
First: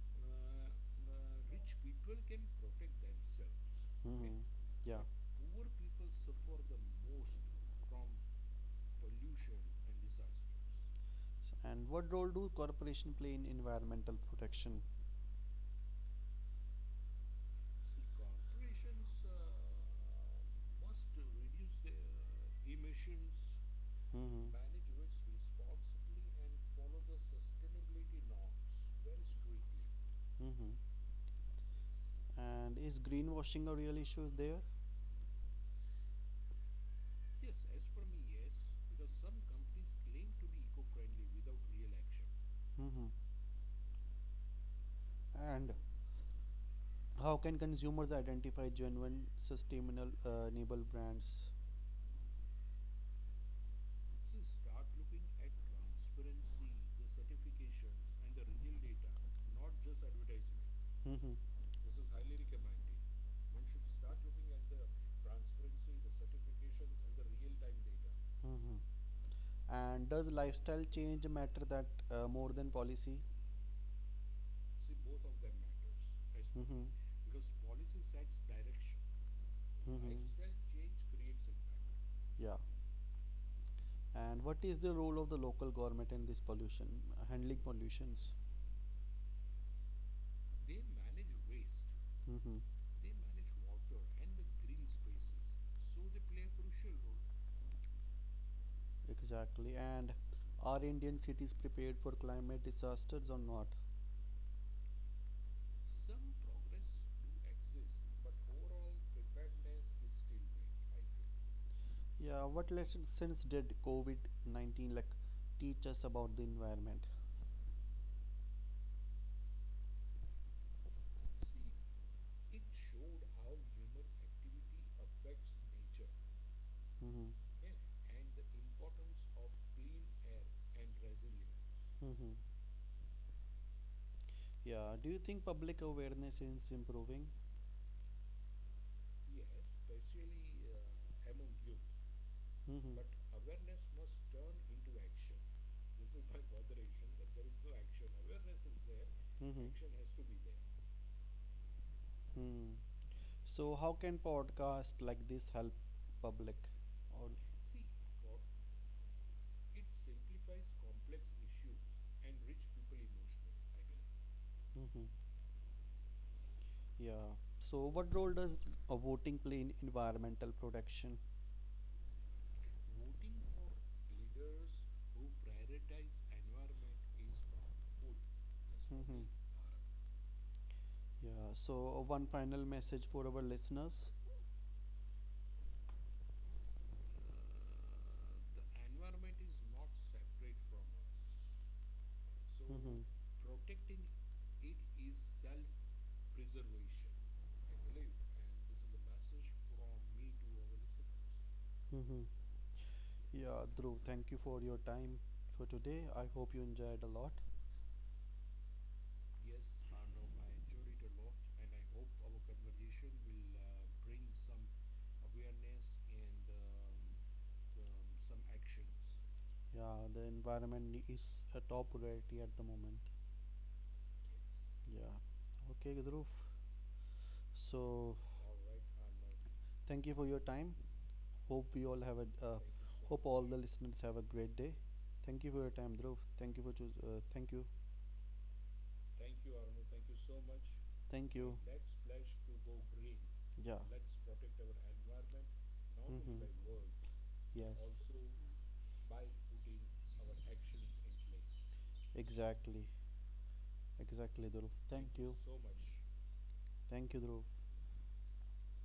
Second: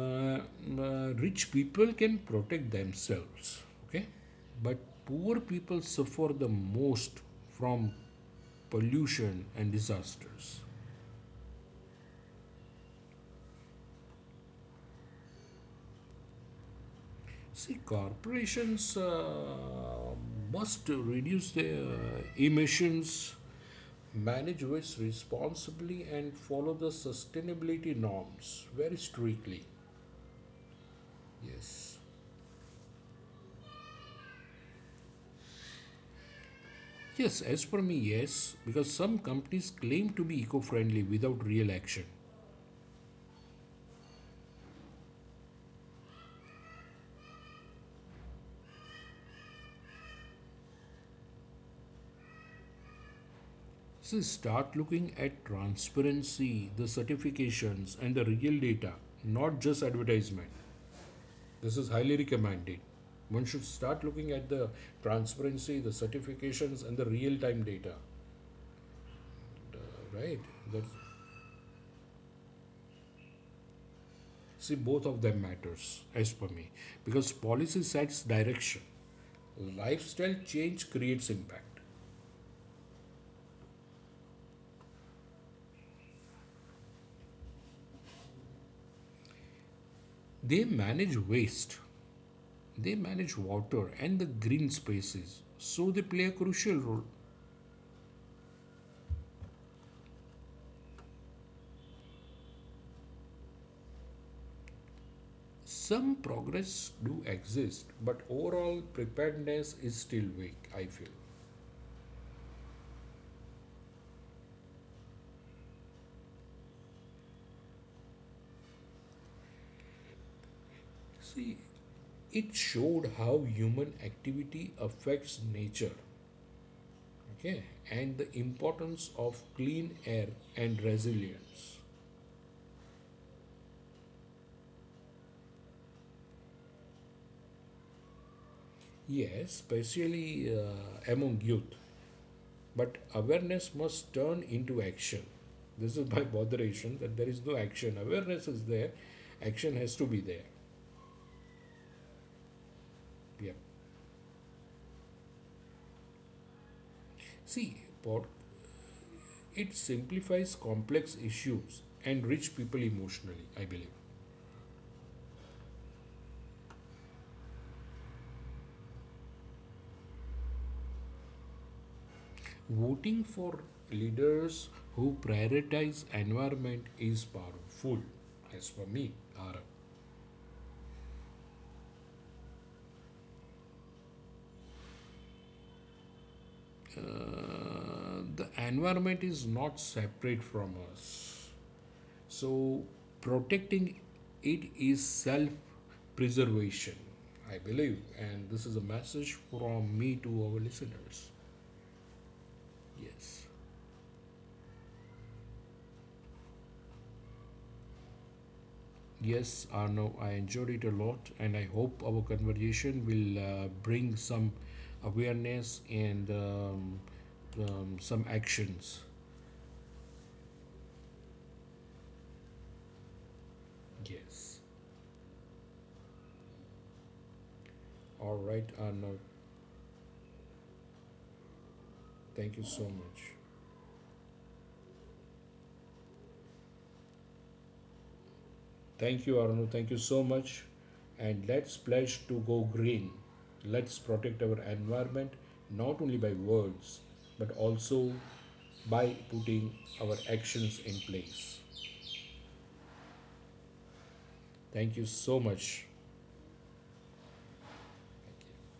Speaker 2: Rich people can protect themselves, okay,
Speaker 1: Hmm.
Speaker 2: but
Speaker 1: Yeah.
Speaker 2: poor people suffer the most from pollution and disasters.
Speaker 1: And what role do corporation play in environmental protection?
Speaker 2: See, corporations must reduce their emissions, manage
Speaker 1: Hmm.
Speaker 2: waste responsibly, and follow the sustainability norms very strictly. Yes.
Speaker 1: Hmm. And is greenwashing a real issue there?
Speaker 2: Yes, as per me, yes, because some companies claim to be eco friendly without real action.
Speaker 1: Hmm. And how can consumers identify genuine sustainable enable brands?
Speaker 2: See, start looking at transparency, the certifications, and the real data, not just advertisement.
Speaker 1: Hmm.
Speaker 2: This is highly recommended. One should start looking at the transparency, the certifications, and the real time data.
Speaker 1: Hmm.
Speaker 2: Uh,
Speaker 1: And does
Speaker 2: right?
Speaker 1: lifestyle
Speaker 2: That's,
Speaker 1: change matter that more than policy?
Speaker 2: see, both of them matters as per me,
Speaker 1: Hmm.
Speaker 2: because policy sets direction. Lifestyle
Speaker 1: Hmm.
Speaker 2: change creates impact.
Speaker 1: Yeah. And what is the role of the local government in this pollution, handling pollutions?
Speaker 2: They manage waste,
Speaker 1: Hmm.
Speaker 2: they manage water and the green spaces, so they play a crucial role.
Speaker 1: Exactly. And are Indian cities prepared for climate disasters or not?
Speaker 2: Some progress do exist, but overall preparedness is still weak, I feel.
Speaker 1: Yeah, what lessons since did COVID-19 like teach us about the environment?
Speaker 2: See, it showed how human activity affects nature,
Speaker 1: Hmm.
Speaker 2: okay, and the importance of clean air and resilience.
Speaker 1: Hmm. Yeah, do you think public awareness is improving?
Speaker 2: Yes, especially among youth.
Speaker 1: Hmm.
Speaker 2: But awareness must turn into action. This is my (laughs) botheration that there is no action. Awareness is there, action has
Speaker 1: Hmm.
Speaker 2: to be there.
Speaker 1: Hmm.
Speaker 2: Yeah.
Speaker 1: So, how can podcast like this help public? Or
Speaker 2: See, it simplifies complex issues and reach people emotionally, I believe.
Speaker 1: believe. Mhm. Yeah. So, what role does voting play in environmental protection?
Speaker 2: Voting for leaders who prioritize environment is powerful. As for me,
Speaker 1: Hmm.
Speaker 2: Arab,
Speaker 1: They are. Yeah. So, one final message for our listeners.
Speaker 2: the environment is not separate from us. So
Speaker 1: Hmm.
Speaker 2: protecting it is self-preservation, I believe, and this is a message from me to our listeners.
Speaker 1: Listeners. Mm-hmm.
Speaker 2: Yes.
Speaker 1: Yeah, Dhruv, thank you for your time for today. I hope you enjoyed a lot.
Speaker 2: Yes, Arno, I enjoyed it a lot, and I hope our conversation will bring some awareness and some actions.
Speaker 1: Yeah, the environment is a top priority at the moment.
Speaker 2: Yes.
Speaker 1: Yes. Yeah. Okay, Dhruv. So,
Speaker 2: All right, Arno.
Speaker 1: thank you for your time. Hope we all have a uh,
Speaker 2: Thank you so
Speaker 1: hope
Speaker 2: much.
Speaker 1: all the listeners have a great day. Thank you for your time, Dhruv. Thank you for choose. Thank you.
Speaker 2: Thank you, Arno. Thank you so much.
Speaker 1: Thank
Speaker 2: And
Speaker 1: you.
Speaker 2: let's pledge to go green.
Speaker 1: Yeah.
Speaker 2: Let's protect our environment not only by
Speaker 1: Hmm.
Speaker 2: words but
Speaker 1: Yes.
Speaker 2: also by putting our actions in place.
Speaker 1: Exactly. Exactly, Dhruv.
Speaker 2: Thank you
Speaker 1: You.
Speaker 2: so much.
Speaker 1: Thank you, Dhruv.
Speaker 2: Thank you.